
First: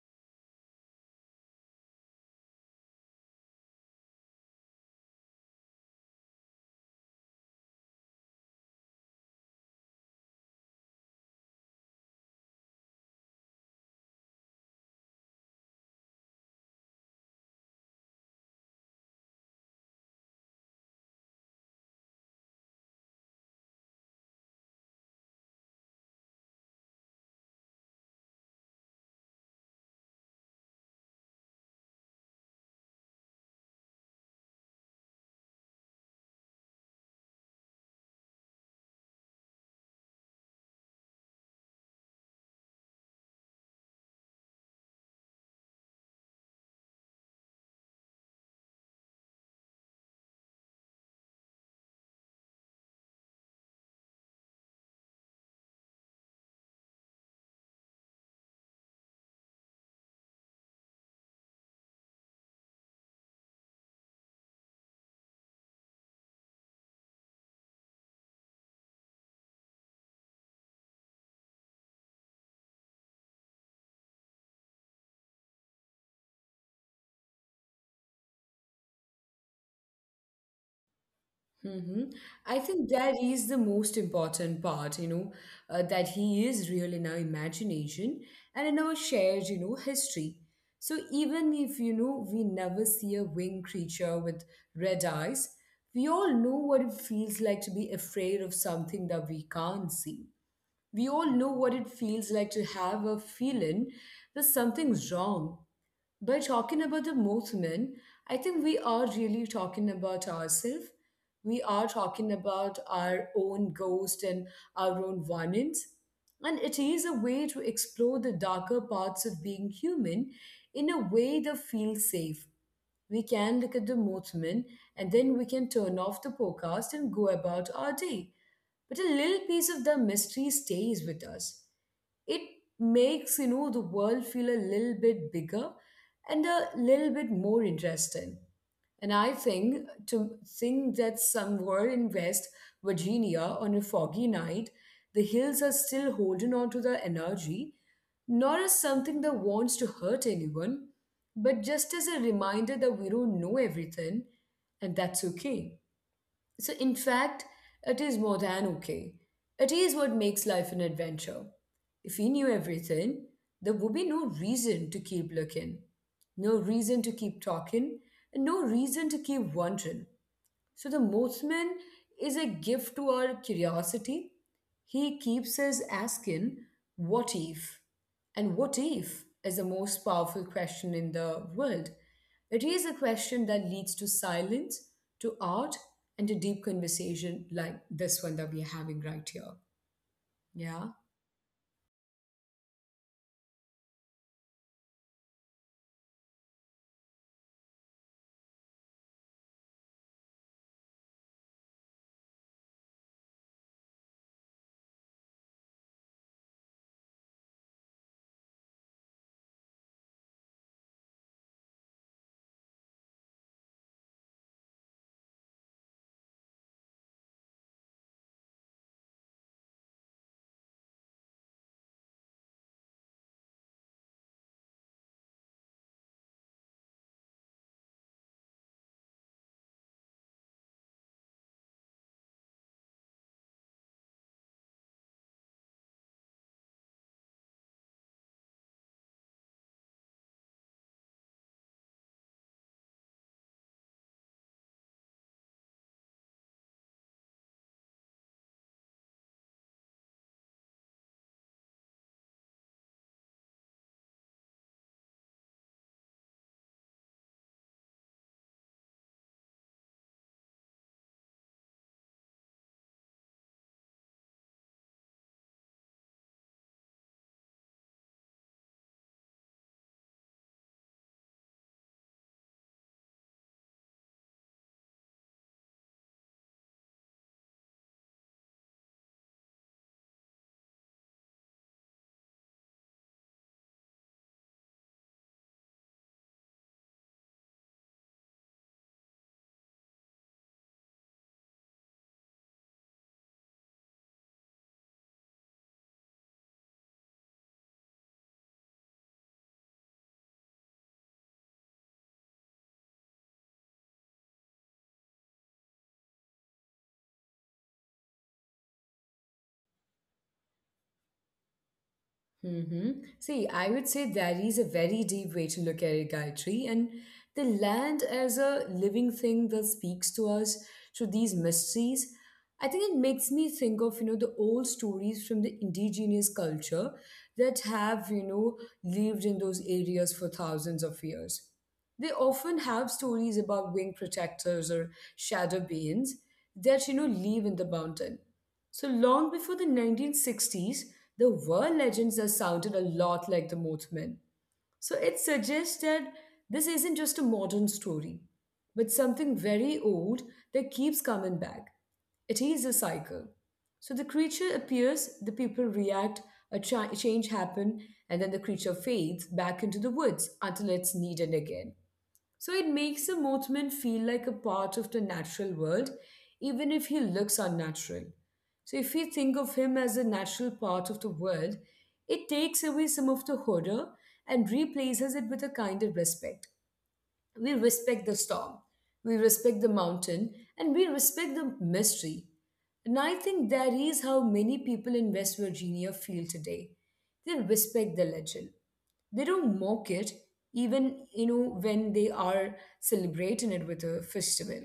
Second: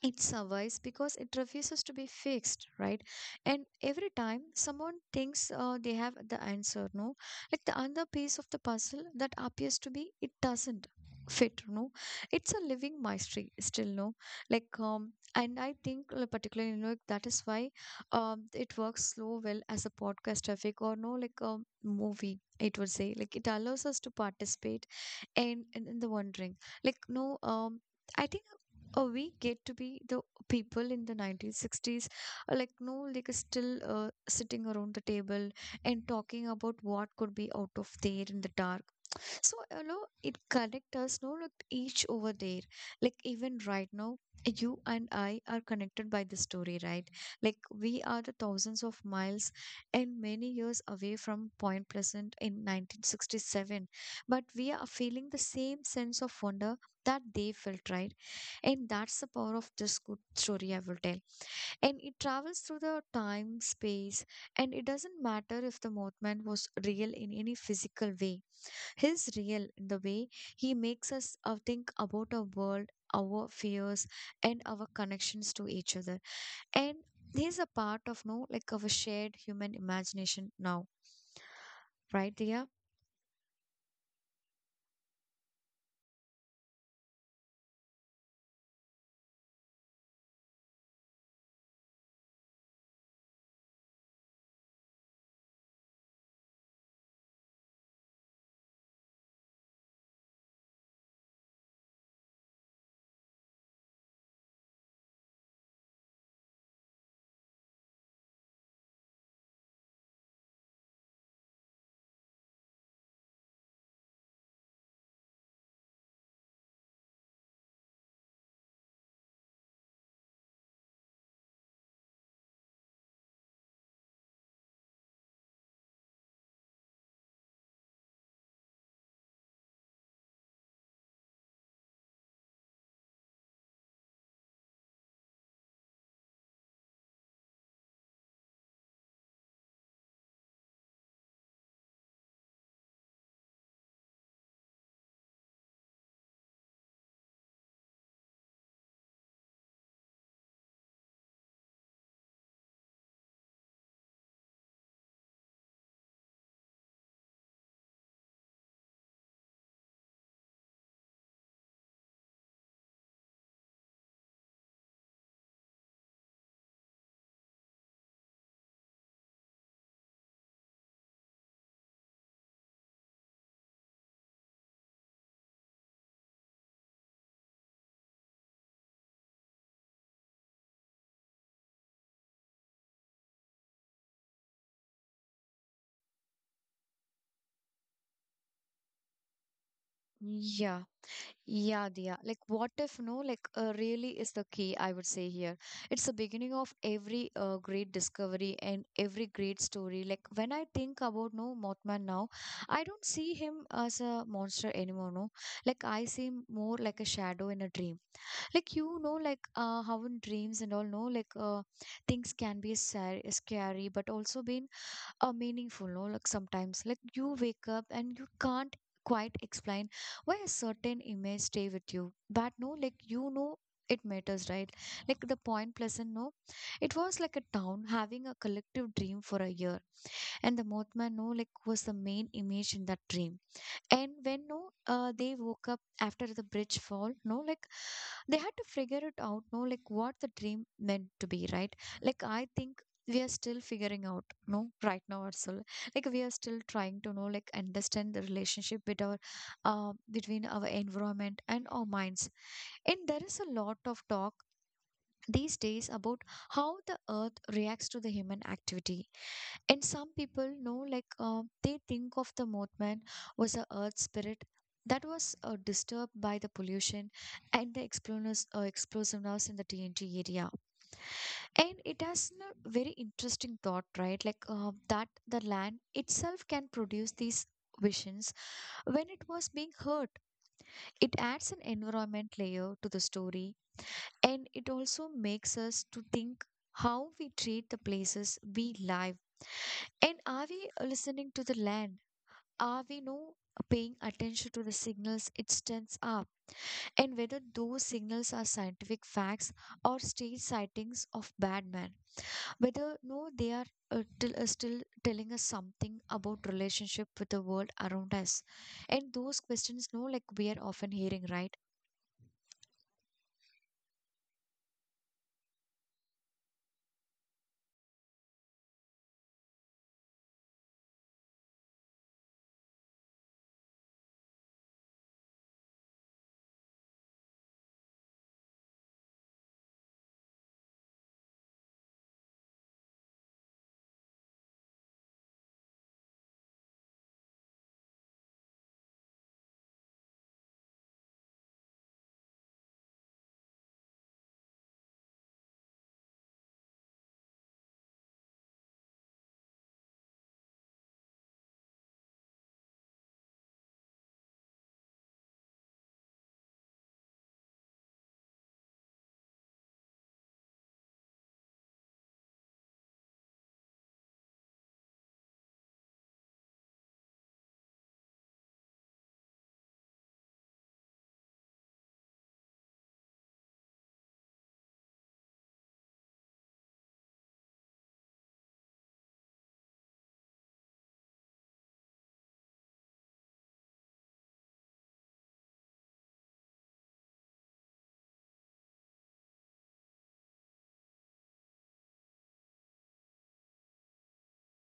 it survives because it refuses to be fixed, right? And every time someone thinks uh, they have the answer, no, like the other piece of the puzzle that appears to be, it doesn't fit, no. It's a living mystery still, no, like um and I think, uh, particularly, you know, like, that is why um it works so well as a podcast traffic, or no, like a movie, it would say. Like it allows us to participate and in, in the wondering, like no, um I think uh, we get to be the people in the nineteen sixties, uh, like no like, uh, still, uh, sitting around the table and talking about what could be out of there in the dark. So, you know, it connects us, no, like each over there. Like even right now, you and I are connected by the story, right? Like we are the thousands of miles and many years away from Point Pleasant in nineteen sixty-seven. But we are feeling the same sense of wonder that they felt, right? And that's the power of this good story, I will tell. And it travels through the time, space, and it doesn't matter if the movement was real in any physical way. He's real in the way he makes us uh, think about our world, our fears, and our connections to each other. And he's a part of no, like our shared human imagination now, Hmm. right, I Dia? think that is the most important part, you know, uh, that he is real in our imagination and in our shared, you know, history. So even if, you know, we never see a winged creature with red eyes, we all know what it feels like to be afraid of something that we can't see. We all know what it feels like to have a feeling that something's wrong. By talking about the movement, I think we are really talking about ourselves. We are talking about our own ghost and our own warnings. And it is a way to explore the darker parts of being human in a way that feels safe. We can look at the movement and then we can turn off the podcast and go about our day. But a little piece of the mystery stays with us. It makes you know the world feel a little bit bigger and a little bit more interesting. And I think to think that somewhere in West Virginia on a foggy night, the hills are still holding on to the energy, not as something that wants to hurt anyone, but just as a reminder that we don't know everything. And that's okay. So, in fact, it is more than okay. It is what makes life an adventure. If we knew everything, there would be no reason to keep looking, no reason to keep talking, and no reason to keep wondering. So the Mothman is a gift to our curiosity. He keeps us asking, what if? And what if is the most powerful question in the world. It is a question that leads to silence, to art, and to deep conversation like this one that we're having right here. Yeah. Yeah. Yeah, Dia. Like, what if no? Like, uh, really is the key, I would say here. It's the beginning of every uh, great discovery and every great story. Like, when I think about no Mothman now, I don't see him as a monster anymore. No, like I see him more like a shadow in a dream. Like you know, like, uh, how in dreams and all, no, like, uh, things can be scary, scary, but also be uh, meaningful, no, like sometimes like you wake up and you can't quite explain why a certain image stay with you, but no like you know it matters, right? Like the Point Pleasant, no, it was like a town having a collective dream for a year. And the Mothman, no, like was the main image in that dream. And when no, uh, they woke up after the bridge fall, no, like they had to figure it out, no, like what the dream meant to be, right? Like I think we are still figuring out no right now ourselves. Like we are still trying to know like understand the relationship with our uh, between our environment and our minds. And there is a lot of talk these days about how the Earth reacts to the human activity. And some people know, like, uh, they think of the Mothman was a earth spirit that was uh, disturbed by the pollution and the explosives, uh, explosiveness in the TNT area. And it has a very interesting thought, right, like, uh, that the land itself can produce these visions when it was being hurt. It adds an environment layer to the story, and it also makes us to think how we treat the places we live. And are we uh, listening to the land? Are we no paying attention to the signals it sends up? And whether those signals are scientific facts or stage sightings of bad men, whether no they are uh, till, uh, still telling us something about relationship with the world around us. And those questions, no, like we are often hearing, right? Mm-hmm. See, I would say that is a very deep way to look at it, Gayatri. And the land as a living thing that speaks to us through these mysteries, I think it makes me think of, you know, the old stories from the indigenous culture that have, you know, lived in those areas for thousands of years. They often have stories about wing protectors or shadow beings that, you know, live in the mountain. So long before the nineteen sixties, there were legends that sounded a lot like the Mothman. So it suggests that this isn't just a modern story, but something very old that keeps coming back. It is a cycle. So the creature appears, the people react, a cha- change happen, and then the creature fades back into the woods until it's needed again. So it makes a mothman feel like a part of the natural world, even if he looks unnatural. So if we think of him as a natural part of the world, it takes away some of the horror and replaces it with a kind of respect. We respect the storm, we respect the mountain, and we respect the mystery. And I think that is how many people in West Virginia feel today. They respect the legend. They don't mock it, even you know when they are celebrating it with a festival.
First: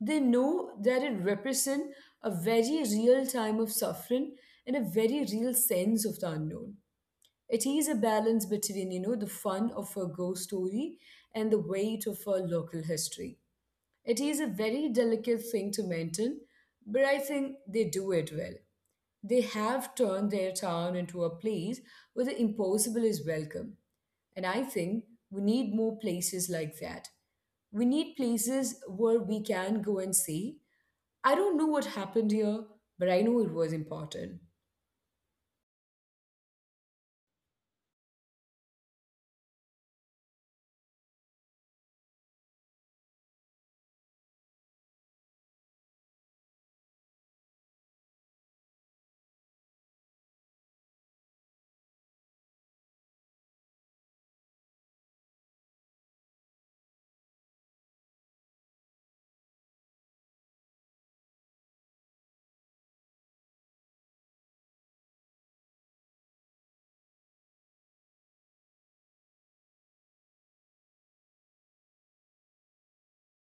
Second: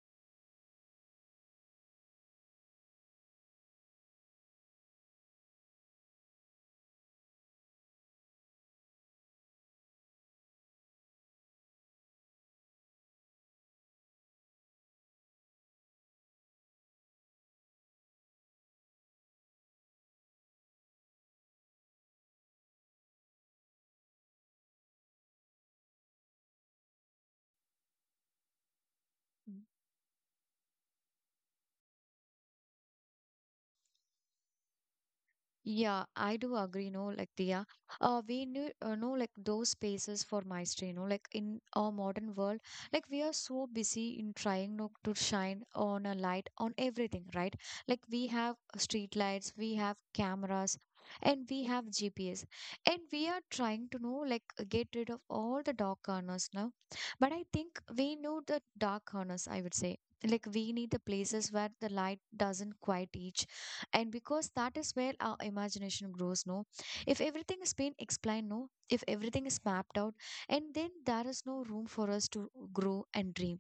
They know that it represents a very real time of suffering and a very real sense of the unknown. It is a balance between, you know, the fun of a ghost story and the weight of a local history. It is a very delicate thing to maintain, but I think they do it well. They have turned their town into a place where the impossible is welcome. And I think we need more places like that. We need places where we can go and say, I don't know what happened here, but I know it was important. Yeah, I do agree, no, like Diya. Uh, we knew, uh, know, like those spaces for mastery, you know, like in our modern world, like we are so busy in trying no, to shine on a light on everything, right? Like we have street lights, we have cameras, and we have G P S, and we are trying to know, like, get rid of all the dark corners now. But I think we know the dark corners, I would say. Like we need the places where the light doesn't quite reach, and because that is where our imagination grows, no, if everything has been explained, no, if everything is mapped out, and then there is no room for us to grow and dream.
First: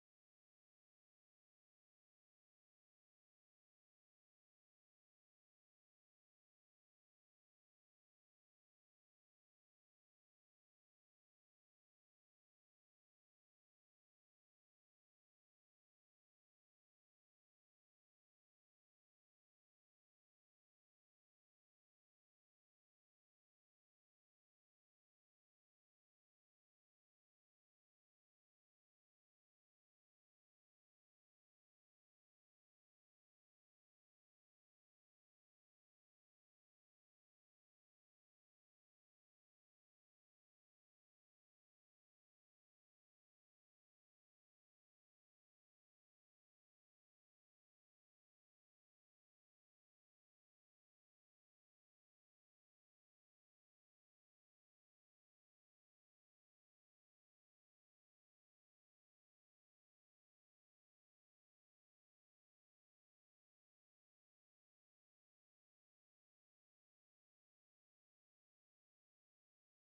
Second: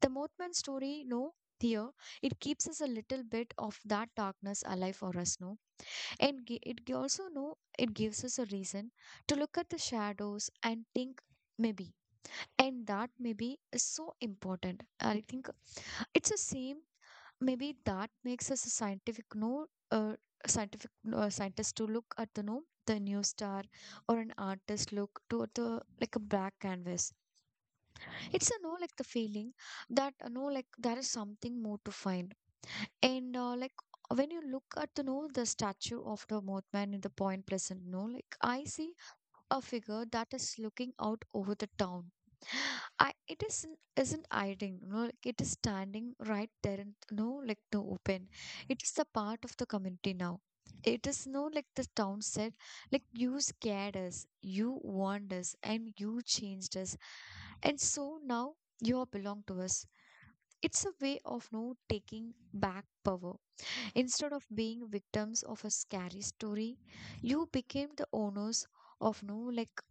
The Mothman story, no, here it keeps us a little bit of that darkness alive for us, no. And gi- it gi- also, no, it gives us a reason to look at the shadows and think maybe. And that maybe is so important, I think. It's the same maybe that makes us a scientific, no, uh, scientific uh, scientist to look at the no the new star, or an artist look to at the like a black canvas. It's a no, like the feeling that you know like there is something more to find. And uh, like when you look at the no the statue of the Mothman in the Point Pleasant, no, like I see a figure that is looking out over the town. I it isn't isn't hiding, no, like it is standing right there in no like the open. It is the part of the community now. It is, no, like the town said, like you scared us, you warned us, and you changed us, and so now you all belong to us. It's a way of no taking back power. Instead of being victims of a scary story, you became the owners of, no, like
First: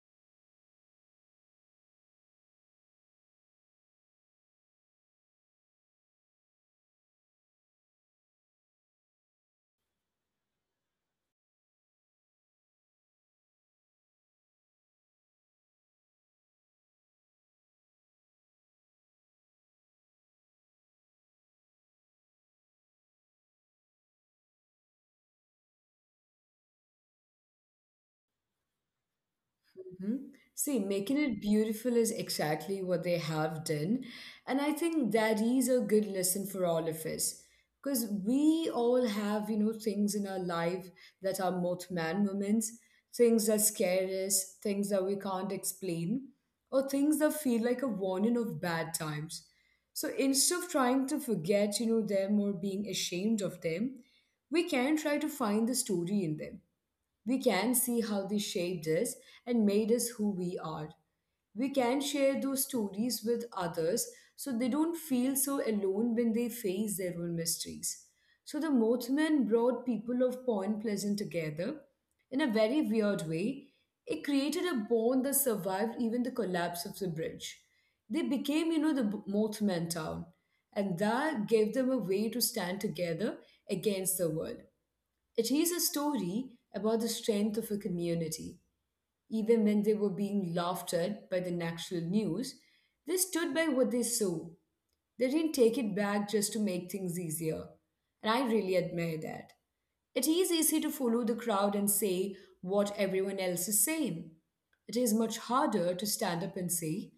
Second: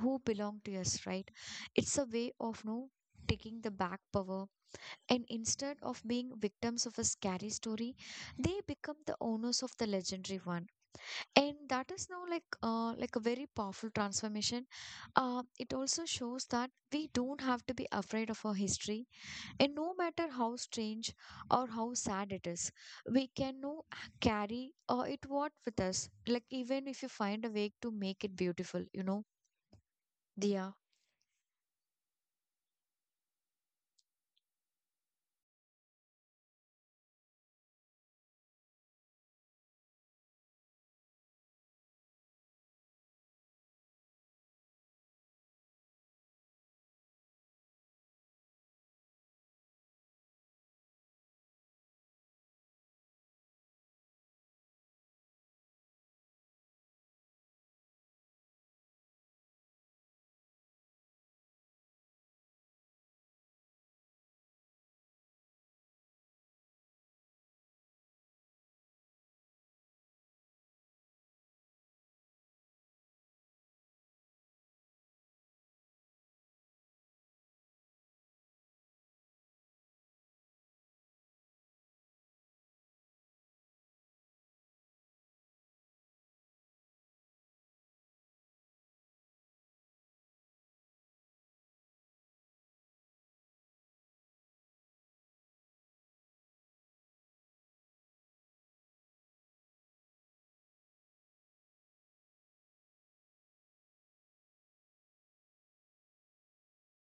who belong to us, right? It's a way of no taking the back power. And instead of being victims of a scary story, they become the owners of the legendary one. And that is now like, uh, like a very powerful transformation. Uh, it also shows that we don't have to be afraid of our history, and no matter how strange or how sad it is, we can no carry uh, it what with us. Like even if you find a way to make it beautiful, you know, Mhm. Dia. See, making it beautiful is exactly what they have done. And I think that is a good lesson for all of us. Because we all have, you know, things in our life that are both man moments, things that scare us, things that we can't explain, or things that feel like a warning of bad times. So instead of trying to forget, you know, them or being ashamed of them, we can try to find the story in them. We can see how they shaped us and made us who we are. We can share those stories with others so they don't feel so alone when they face their own mysteries. So the Mothman brought people of Point Pleasant together in a very weird way. It created a bond that survived even the collapse of the bridge. They became, you know, the B- Mothman town, and that gave them a way to stand together against the world. It is a story about the strength of a community. Even when they were being laughed at by the national news, they stood by what they saw. They didn't take it back just to make things easier. And I really admire that. It is easy to follow the crowd and say what everyone else is saying. It is much harder to stand up and say,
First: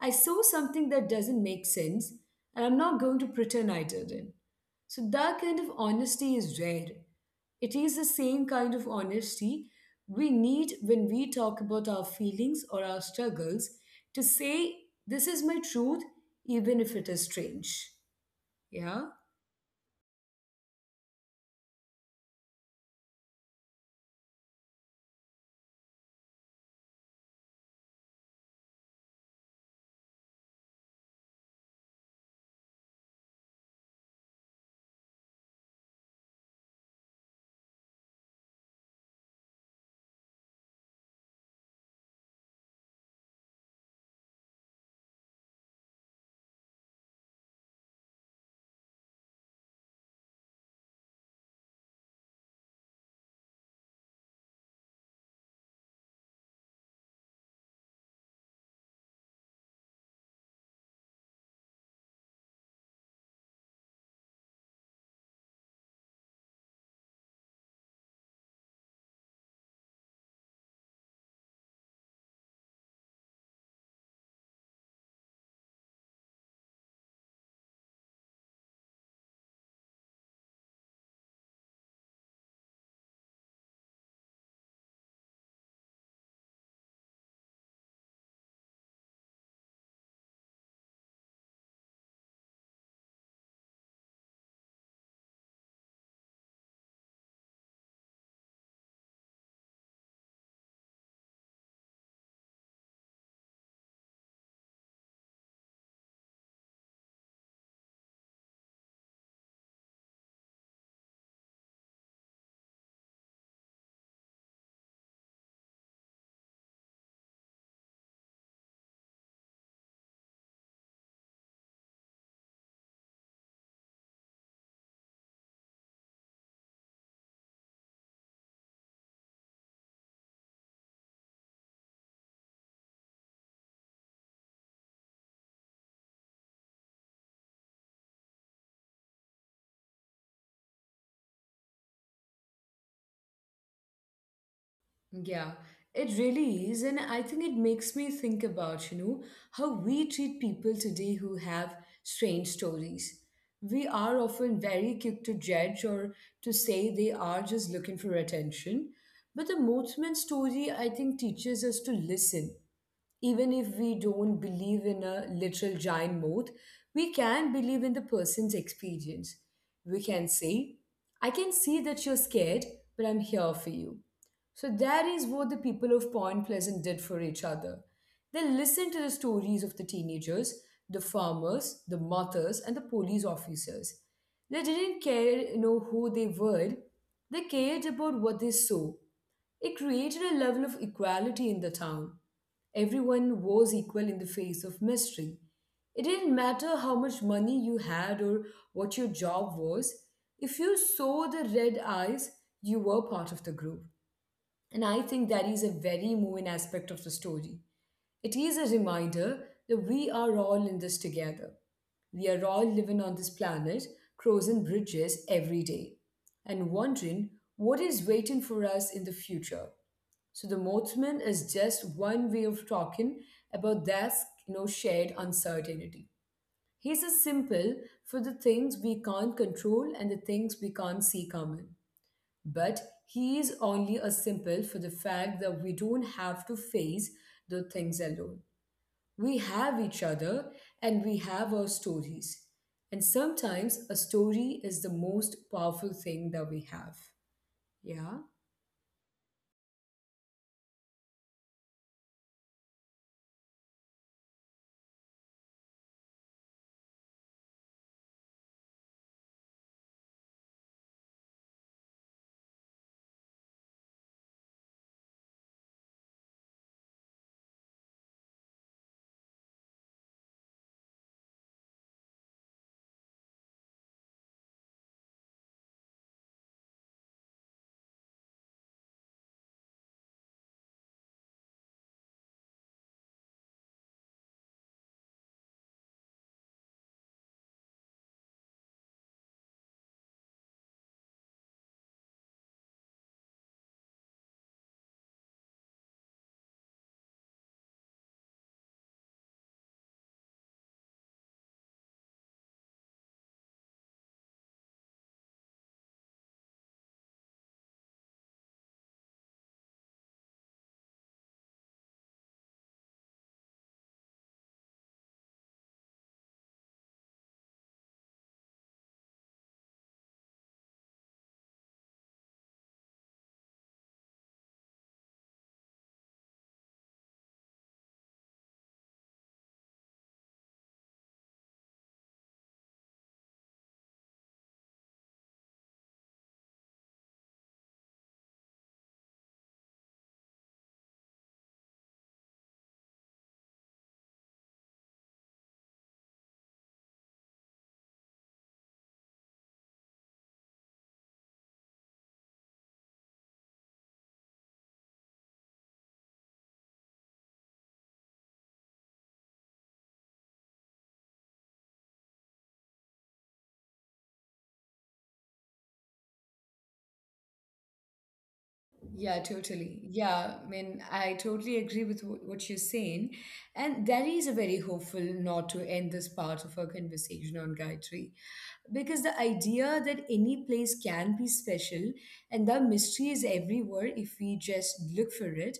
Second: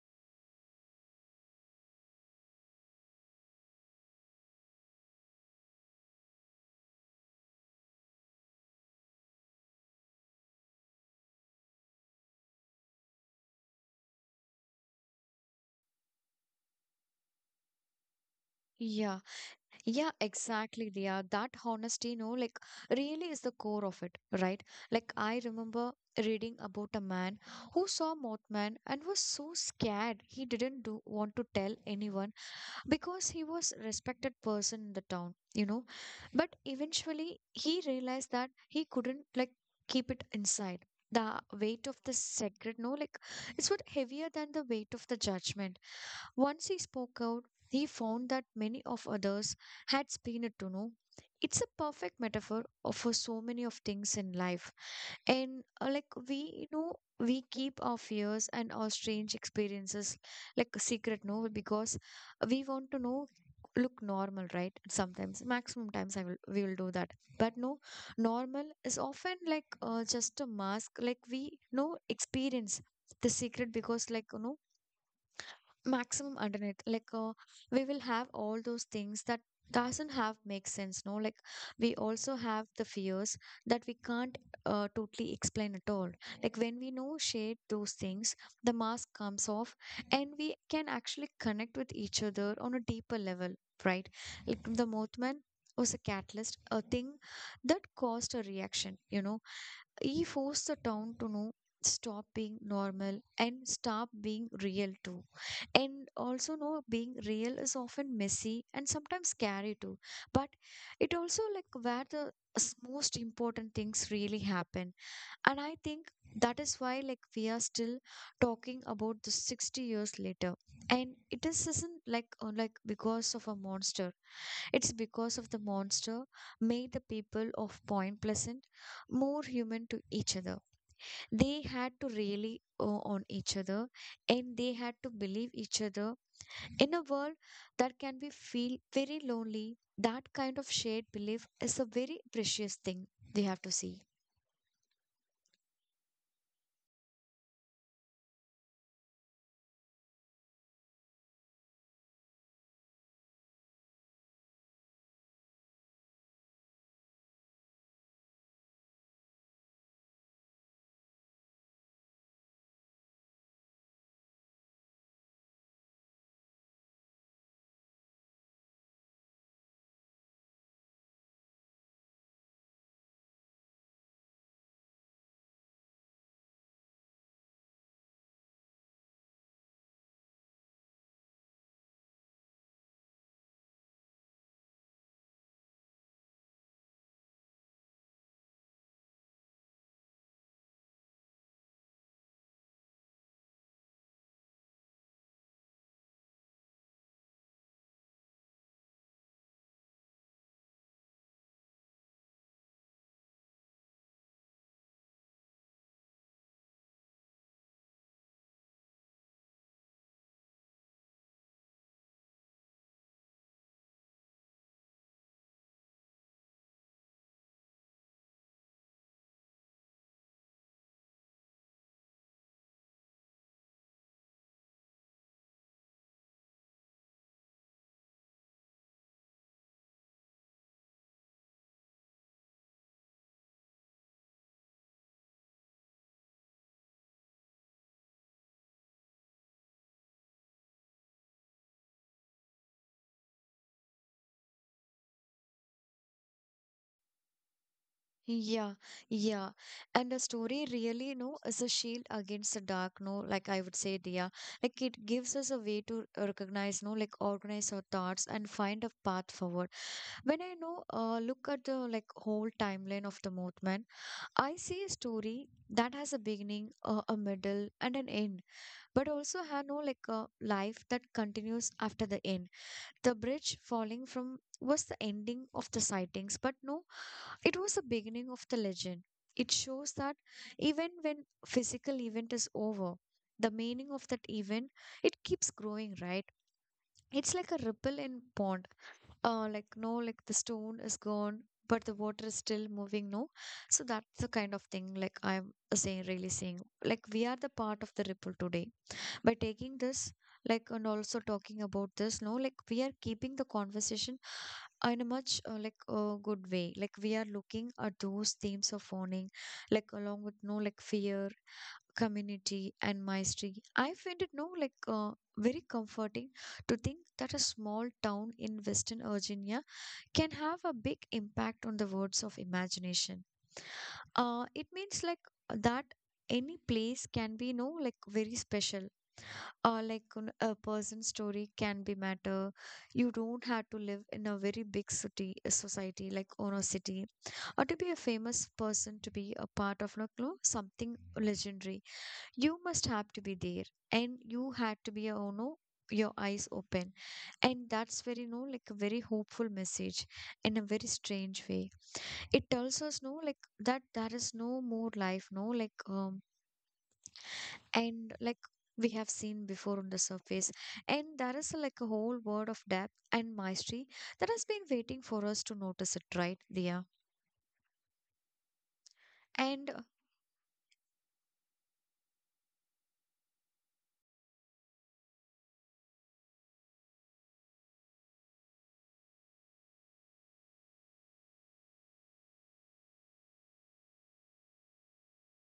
I saw something that doesn't make sense, and I'm not going to pretend I didn't. So that kind of honesty is rare. It is the same kind of honesty we need when we talk about our feelings or our struggles to say, this is my truth, even if it is strange. Yeah, Yeah? yeah, exactly, Dia. That honesty, you know, like really is the core of it, right? Like I remember reading about a man who saw Mothman and was so scared he didn't do, want to tell anyone because he was respected person in the town, you know. But eventually he realized that he couldn't like keep it inside. The weight of the sacred, no, like it's what heavier than the weight of the judgment. Once he spoke out, he found that many of others had spined it to know. It's a perfect metaphor of- for so many of things in life. And uh, like we, you know, we keep our fears and our strange experiences like a secret, no, because we want to know look normal, right? Sometimes, maximum times I will we will do that. But no, normal is often like uh, just a mask. Like we no experience the secret because like you know maximum underneath like, uh, we will have all those things that doesn't have make sense, no, like we also have the fears that we can't uh, totally explain at all. Like when we know shade those things, the mask comes off, and we can actually connect with each other on a deeper level, right? Like the Mothman was a catalyst, a thing that caused a reaction, you know. He forced the town to know stop being normal and stop being real too. And also know being real is often messy and sometimes scary too. But it also like where the s- most important things really happen. And I think that is why like we are still talking about this sixty years later. And it is isn't like, uh, like because of a monster. It's because of the monster made the people of Point Pleasant more human to each other. They had to really uh, on each other, and they had to believe each other in a world that can be feel very lonely. That kind of shared belief is a very precious thing they have to see. Yeah, it really is. And I think it makes me think about, you know, how we treat people today who have strange stories. We are often very quick to judge or to say they are just looking for attention. But the Mothman story, I think, teaches us to listen. Even if we don't believe in a literal giant moth, we can believe in the person's experience. We can say, I can see that you're scared, but I'm here for you. So that is what the people of Point Pleasant did for each other. They listened to the stories of the teenagers, the farmers, the mothers, and the police officers. They didn't care, you know, who they were. They cared about what they saw. It created a level of equality in the town. Everyone was equal in the face of mystery. It didn't matter how much money you had or what your job was. If you saw the red eyes, you were part of the group. And I think that is a very moving aspect of the story. It is a reminder that we are all in this together. We are all living on this planet, crossing bridges every day, and wondering what is waiting for us in the future. So the Mothman is just one way of talking about that you know, shared uncertainty. He's a simple for the things we can't control and the things we can't see coming. But he is only a simple for the fact that we don't have to face the things alone. We have each other and we have our stories. And sometimes a story is the most powerful thing that we have. Yeah. Yeah, yeah. And the story really, you know, is a shield against the dark, no, like I would say, Dia. Like it gives us a way to recognize, no, like organize our thoughts and find a path forward. When I know, uh, look at the like whole timeline of the movement, I see a story that has a beginning, uh, a middle, and an end, but also have no like a life that continues after the end. The bridge falling from was the ending of the sightings, but no, it was the beginning of the legend. It shows that even when physical event is over, the meaning of that event it keeps growing, right? It's like a ripple in pond. Uh, like no, like the stone is gone, but the water is still moving. No, so that's the kind of thing like I'm saying, really saying, like we are the part of the ripple today by taking this like and also talking about this no like we are keeping the conversation in a much uh, like uh, good way like we are looking at those themes of owning like along with no like fear community and mastery. I find it no like uh, very comforting to think that a small town in western virginia can have a big impact on the words of imagination. uh, it means like that any place can be no like very special or like un- a person's story can be matter. You don't have to live in a very big city a society like ono city or to be a famous person to be a part of like, no something legendary. You must have to be there and you had to be a ono your eyes open, and that's very no like a very hopeful message in a very strange way. It tells us no like that there is no more life no like um and like we have seen before on the surface, and there is like a whole world of depth and mastery that has been waiting for us to notice it, right, Dia? Yeah, And totally. uh, Yeah, I mean, I totally agree with wh- what you're saying. And that is a very hopeful not to end this part of our conversation on Gayatri. Because the idea that any place can be special and the mystery is everywhere if we just look for it,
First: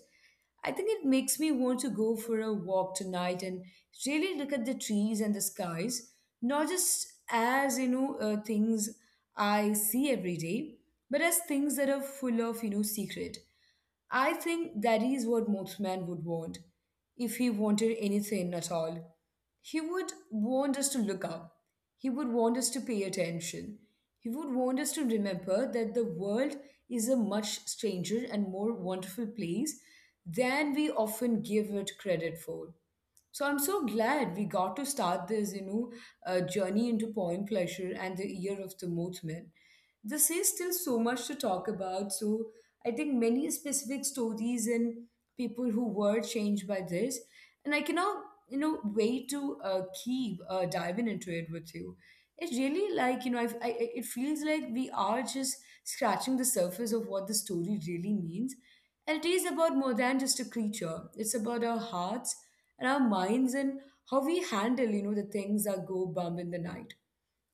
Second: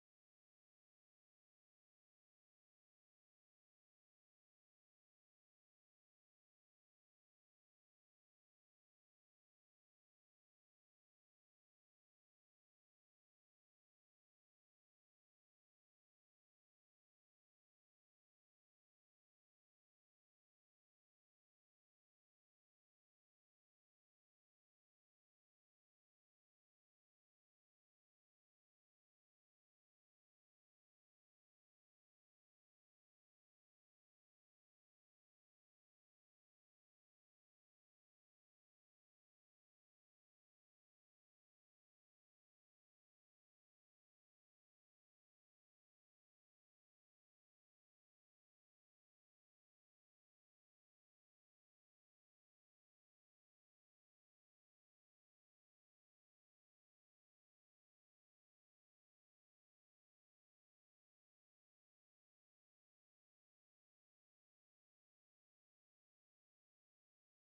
I think it makes me want to go for a walk tonight and really look at the trees and the skies, not just as, you know, uh, things I see every day, but as things that are full of, you know, secret. I think that is what most Mothman would want, if he wanted anything at all. He would want us to look up. He would want us to pay attention. He would want us to remember that the world is a much stranger and more wonderful place than we often give it credit for. So I'm so glad we got to start this, you know, uh, journey into poem pleasure and the year of the Mothman. This is still so much to talk about. So I think many specific stories and people who were changed by this. And I cannot you know way to uh, keep uh, diving into it with you. It's really like you know I've, I I- it feels like we are just scratching the surface of what the story really means, and it is about more than just a creature. It's about our hearts and our minds and how we handle you know the things that go bump in the night.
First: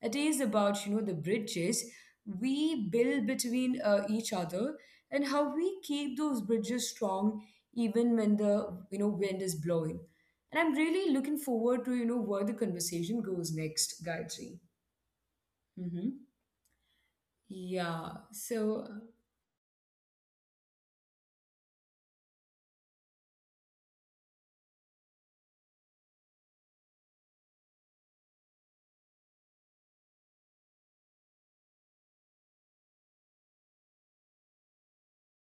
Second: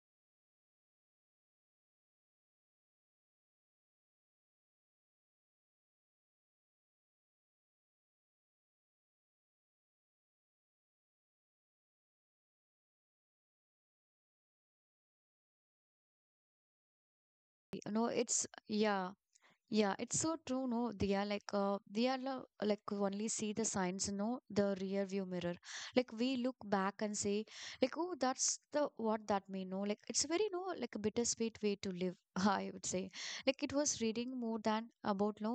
It is about you know the bridges we build between uh, each other and how we keep those bridges strong even when the you know wind is blowing. And I'm really looking forward to you know where the conversation goes next, Gayatri. hmm you know Yeah. it's So. yeah. Yeah, it's so true, no? They are like, uh, they are lo- like only see the signs, no? The rear view mirror. Like we look back and say, like, oh, that's the what that mean, no? Like it's very, no, like a bittersweet way to live, I would say. Like it was reading more than about, no,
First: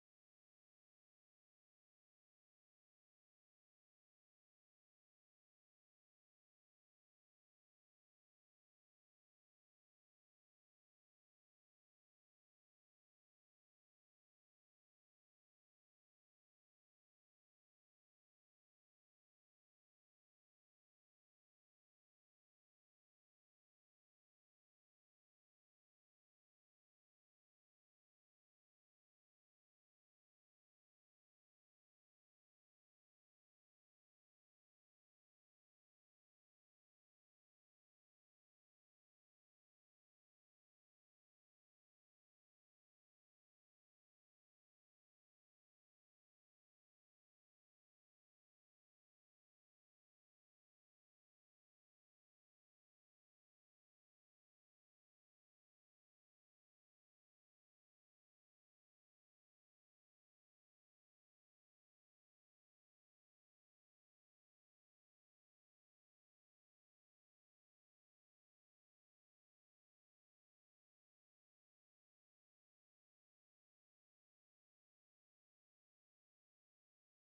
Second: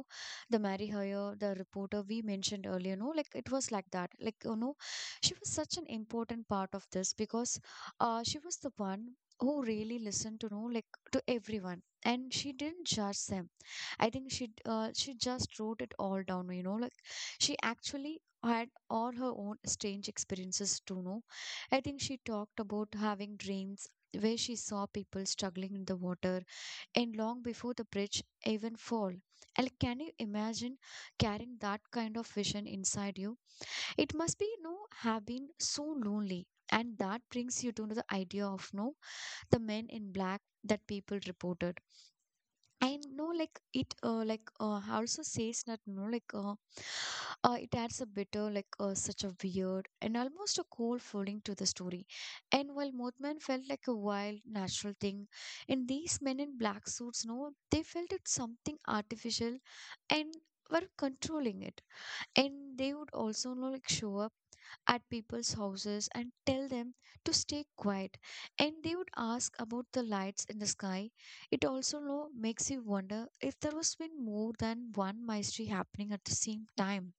the Mary Hoyer, the reporter we mentioned earlier, no? Like it was like that. Like, you know, she was such an important part of this because, uh, she was the one who really listened to, no, like to everyone, and she didn't judge them. I think she d- uh, she just wrote it all down. You know, like she actually had all her own strange experiences to know. I think she talked about having dreams where she saw people struggling in the water and long before the bridge even fall. And can you imagine carrying that kind of vision inside you? It must be no have been so lonely. And that brings you to the idea of no the men in black that people reported. I know, like it, uh, like uh, also says that no, like uh, uh, it adds a bitter, like uh, such a weird and almost a cold feeling to the story. And while Mothman felt like a wild, natural thing, in these men in black suits, no, they felt it something artificial and were controlling it, and they would also know, like show up at people's houses and tell them to stay quiet, and they would ask about the lights in the sky. It also know, makes you wonder if there was been more than one mystery happening at the same time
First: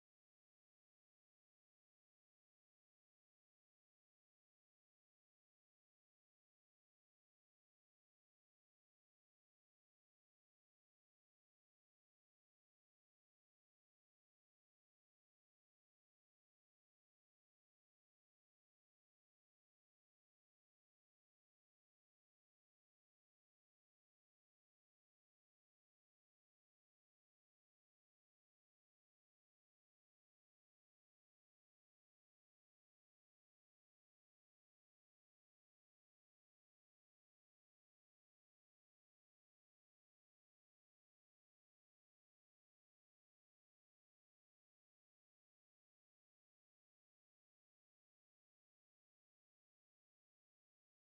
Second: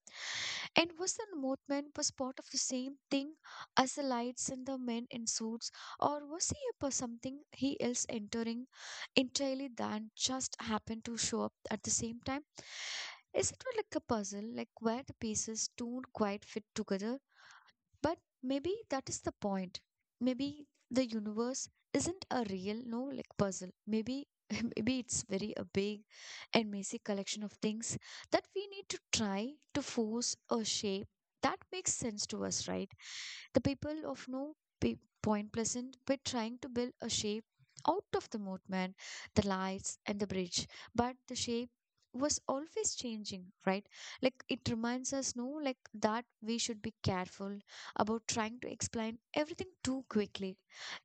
and was the movement was part of the same thing as the lights and the men in suits, or was he a per- something he else entering entirely than just happen to show up at the same time. Is it like a puzzle, like where the pieces don't quite fit together but maybe that is the point. Maybe the universe isn't a real, no, like puzzle. Maybe maybe it's very a big and messy collection of things that we need to try to force a shape that makes sense to us, right? The people of no P- Point Pleasant were trying to build a shape out of the moatman, the lights, and the bridge, but the shape was always changing, right? Like it reminds us, no, like that we should be careful about trying to explain everything too quickly.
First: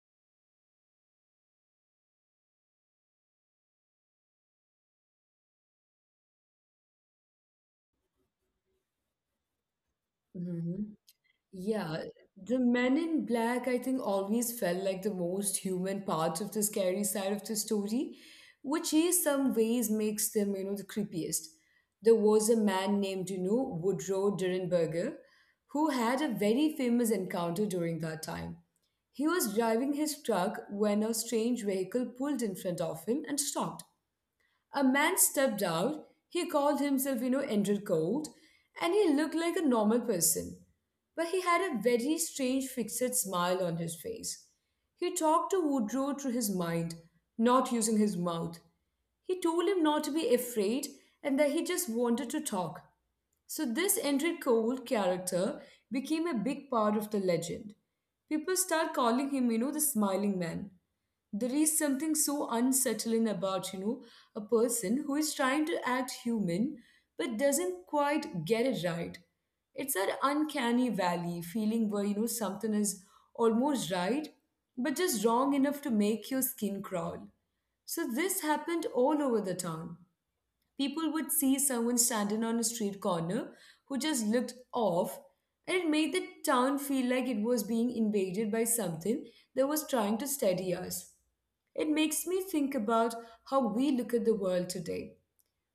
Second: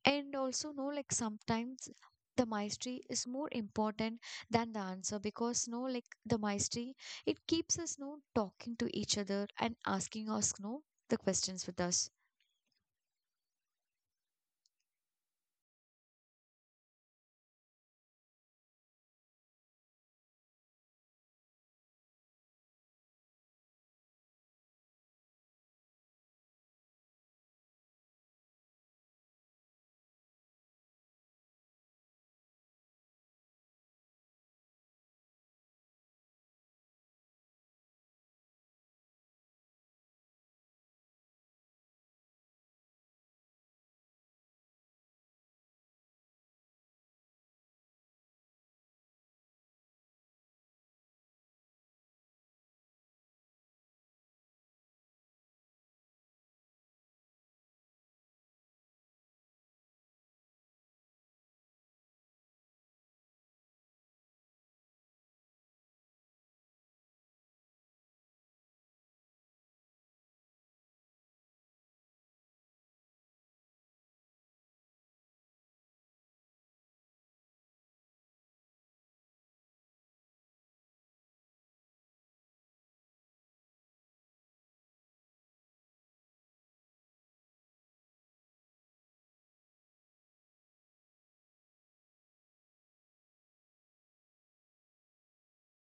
And also, no, like sometimes the mastery is more important than the answer, because no like the mastery it keeps us no talking to each other and asking us no Mhm. the questions with Yeah, us. the men in black, I think, always felt like the most human part of the scary side of the story, which is some ways makes them, you know, the creepiest. There was a man named, you know, Woodrow Durenberger, who had a very famous encounter during that time. He was driving his truck when a strange vehicle pulled in front of him and stopped. A man stepped out. He called himself, you know, Andrew Gold, and he looked like a normal person. But he had a very strange fixed smile on his face. He talked to Woodrow through his mind, not using his mouth. He told him not to be afraid and that he just wanted to talk. So, this Enric Cole character became a big part of the legend. People start calling him, you know, the smiling man. There is something so unsettling about, you know, a person who is trying to act human but doesn't quite get it right. It's that uncanny valley feeling where, you know, something is almost right but just wrong enough to make your skin crawl. So, this happened all over the town. People would see someone standing on a street corner who just looked off, and it made the town feel like it was being invaded by something that was trying to steady us. It makes me think about how we look at the world today.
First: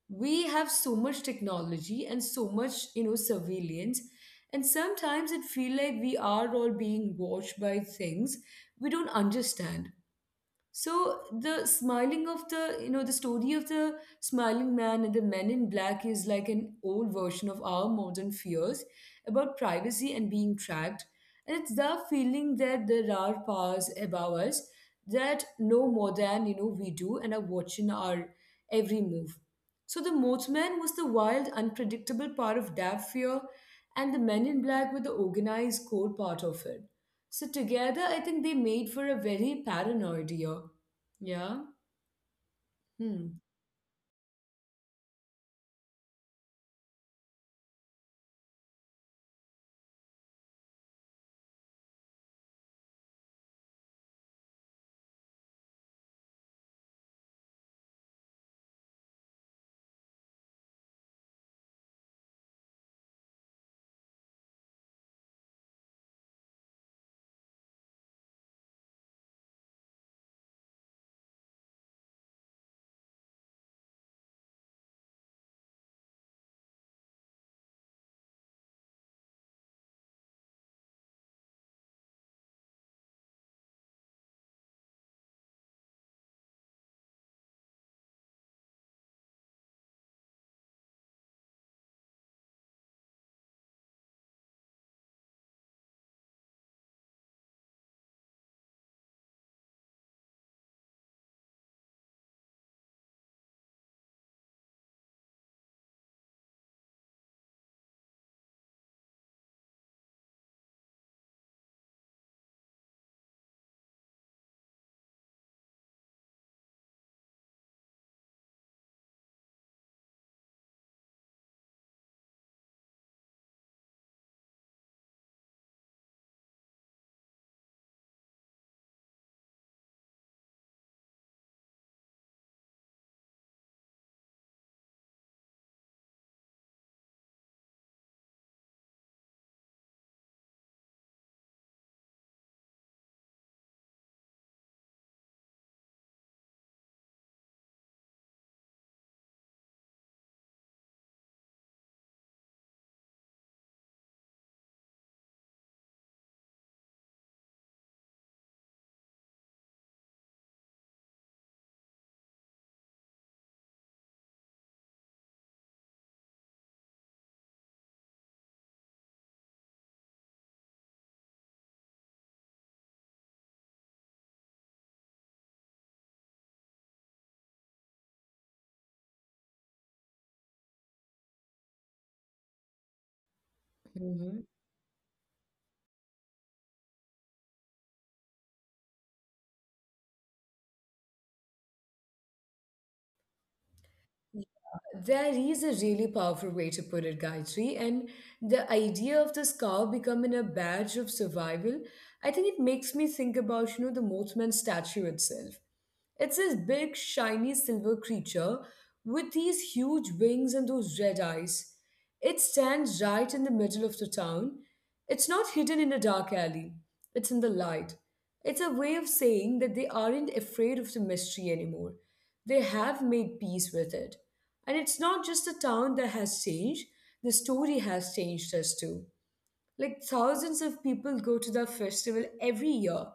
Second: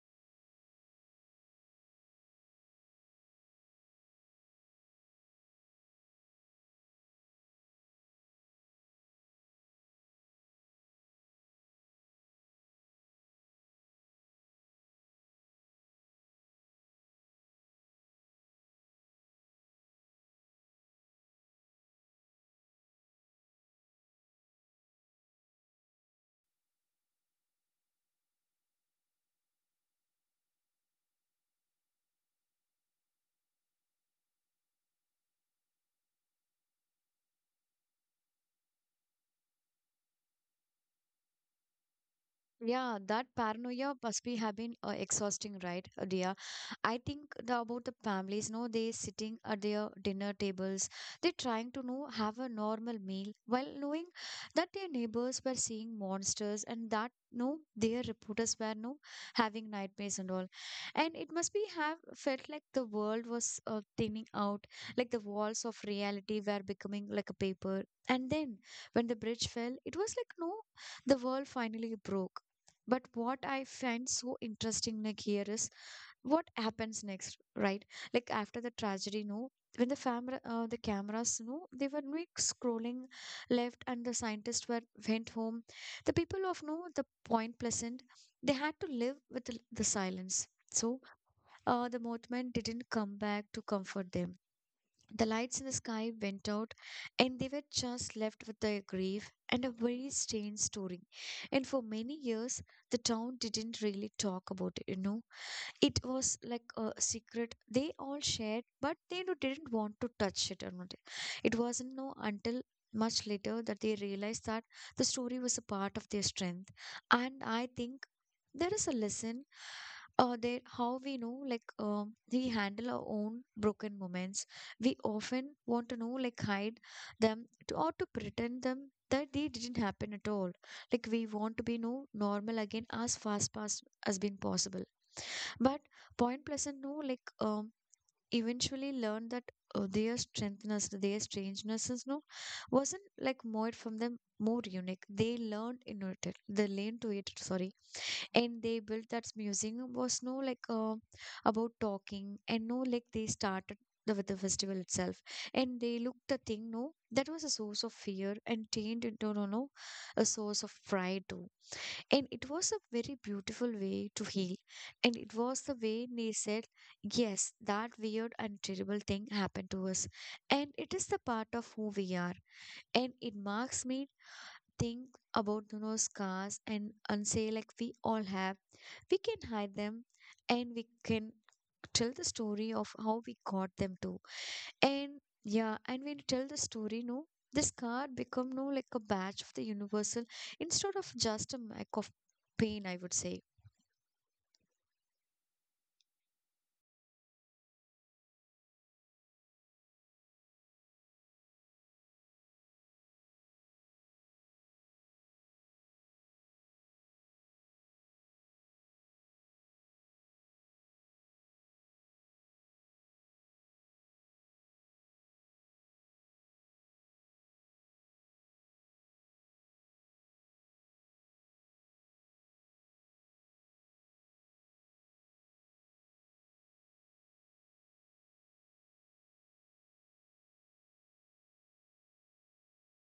We have so much technology and so much, you know, surveillance, and sometimes it feels like we are all being watched by things we don't understand. So the smiling of the, you know, the story of the smiling man and the men in black is like an old version of our modern fears about privacy and being tracked. And it's the feeling that there are powers above us that know more than, you know, we do and are watching our every move. So the Mothman was the wild, unpredictable part of that fear, and the men in black were the organized core part of it. So together, I think they made for a very paranoid year. Yeah. Yeah, that Hmm. paranoia must be have been uh, exhausting, right, uh, dear? I think the, about the families, no, they sitting at their dinner tables, they trying to know have a normal meal while knowing that their neighbors were seeing monsters and that no, their reporters were no having nightmares and all, and it must be have felt like the world was uh, thinning out, like the walls of reality were becoming like a paper. And then when the bridge fell, it was like no, the world finally broke. But what I find so interesting like here is what happens next, right? Like after the tragedy, no, when the family, uh, the cameras, no, they were like scrolling left, and the scientists were went home. The people of no, the Point Pleasant, they had to live with the, the silence. So, uh, the mothman didn't come back to comfort them, the lights in the sky went out, and they were just left with their grief and a very strange story. And for many years, the town didn't really talk about it, you know it was like a secret they all shared but they no- didn't want to touch it or not. It wasn't no until much later that they realized that the story was a part of their strength. And I think there is a lesson uh, there how we know like um we handle our own broken moments. We often want to know like hide them to, or to pretend them that they didn't happen at all, like we want to be no normal again as fast past as been possible. But Point Pleasant, no, like um, eventually learned that uh, their strengthness, their strangenesses, no, wasn't like more from them more unique. They learned in it, they learned to it, sorry, and they built that museum was no like uh, about talking and no like they started. The, with the festival itself, and they looked the thing no that was a source of fear and turned into no no a source of pride too, and it was a very beautiful way to heal. And it was the way they said, yes, that weird and terrible thing happened to us. And it is the part of who we are. And it marks me think about you know, scars and, and say, like, we all have. We can hide them, and we can tell the story of how we got them too. Hmm. And yeah, and when you tell the story, no, this card become no like a badge of the universal instead of just a mark of pain, I would say. There is a really powerful way to put it, Gayatri. And the idea of the scar becoming a badge of survival, I think it makes me think about, you know, the Mothman statue itself. It's this big, shiny silver creature with these huge wings and those red eyes. It stands right in the middle of the town. It's not hidden in a dark alley, it's in the light. It's a way of saying that they aren't afraid of the mystery anymore. They have made peace with it. And it's not just the town that has changed, the story has changed us too. Like thousands of people go to the festival every year.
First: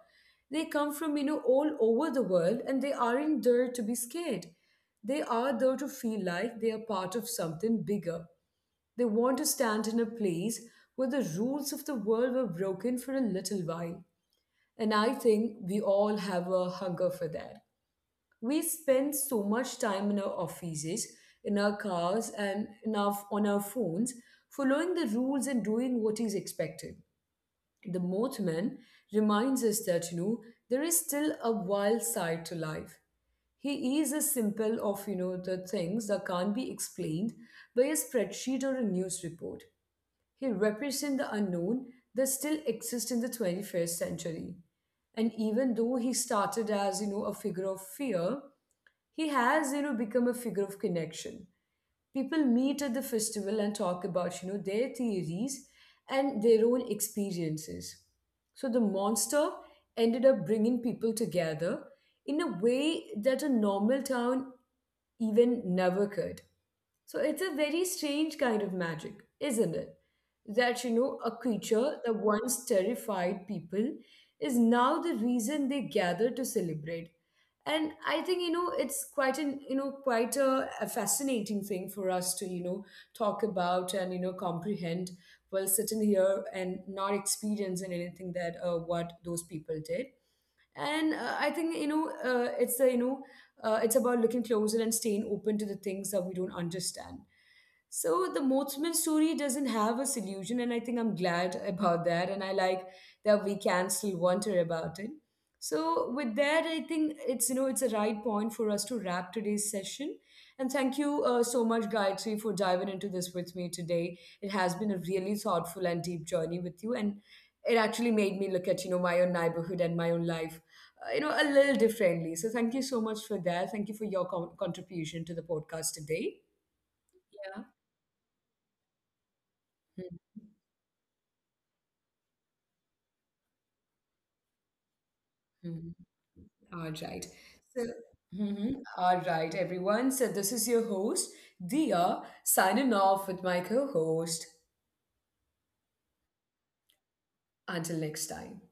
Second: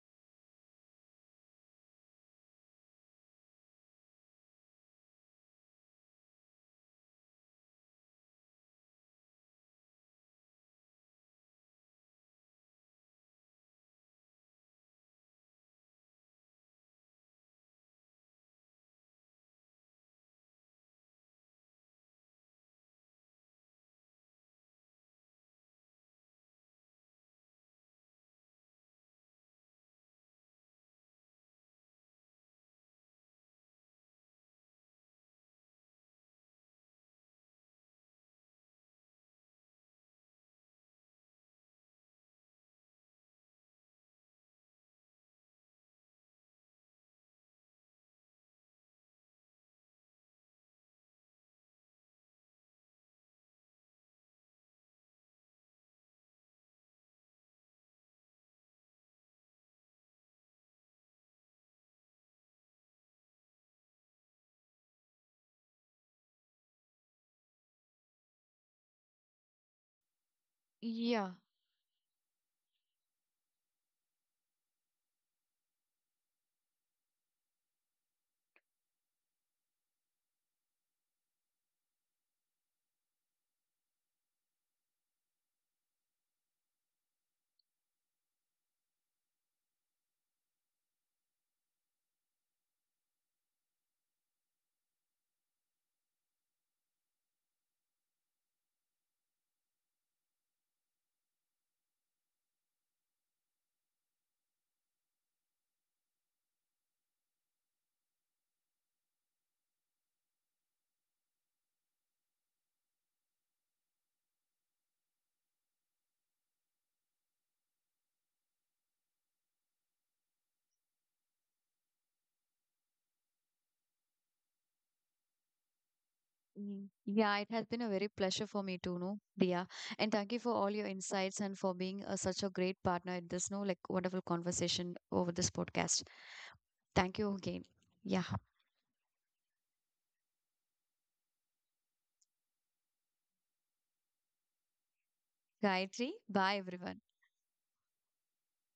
They come from, you know, all over the world and they aren't there to be scared. They are there to feel like they are part of something bigger. They want to stand in a place where the rules of the world were broken for a little while. And I think we all have a hunger for that. We spend so much time in our offices, in our cars, and in our, on our phones, following the rules and doing what is expected. The Mothman reminds us that, you know, there is still a wild side to life. He is a simple of, you know, the things that can't be explained by a spreadsheet or a news report. He represents the unknown that still exists in the twenty-first century. And even though he started as, you know, a figure of fear, he has, you know, become a figure of connection. People meet at the festival and talk about you know their theories and their own experiences. So the monster ended up bringing people together in a way that a normal town even never could. So it's a very strange kind of magic, isn't it? That, you know, a Yeah. creature that once terrified people is now the reason they gather to celebrate. And I think, you know, it's quite an, you know, quite a, a fascinating thing for us to, you know, talk about and, you know, comprehend while sitting here and not experiencing anything that uh, what those people did. And uh, I think you know uh, it's the you know uh, it's about looking closer and staying open to the things that we don't understand. So the Mothman story doesn't have a solution, and I think I'm glad about that. And I like that we can still wonder about it. So with that, I think it's you know it's a right point for us to wrap today's session. And thank you uh, so much, Gayatri, for diving into this with me today. It has been a really thoughtful and deep journey with you, and it actually made me look at you know my own neighborhood and my own life, uh, you know, a little differently. So thank you so much for that. Thank you for your con- contribution to the podcast today. Mm, yeah, it has been a very pleasure for me too, no, Dia. Yeah. And thank you for all your insights and for being uh, such a great partner in this, no, like wonderful conversation over this podcast. Mhm. All Thank you right. again. So. Yeah. Mhm. All right, everyone. So, this is your host, Dia, signing off with my co host. Gayatri, bye everyone. Until next time.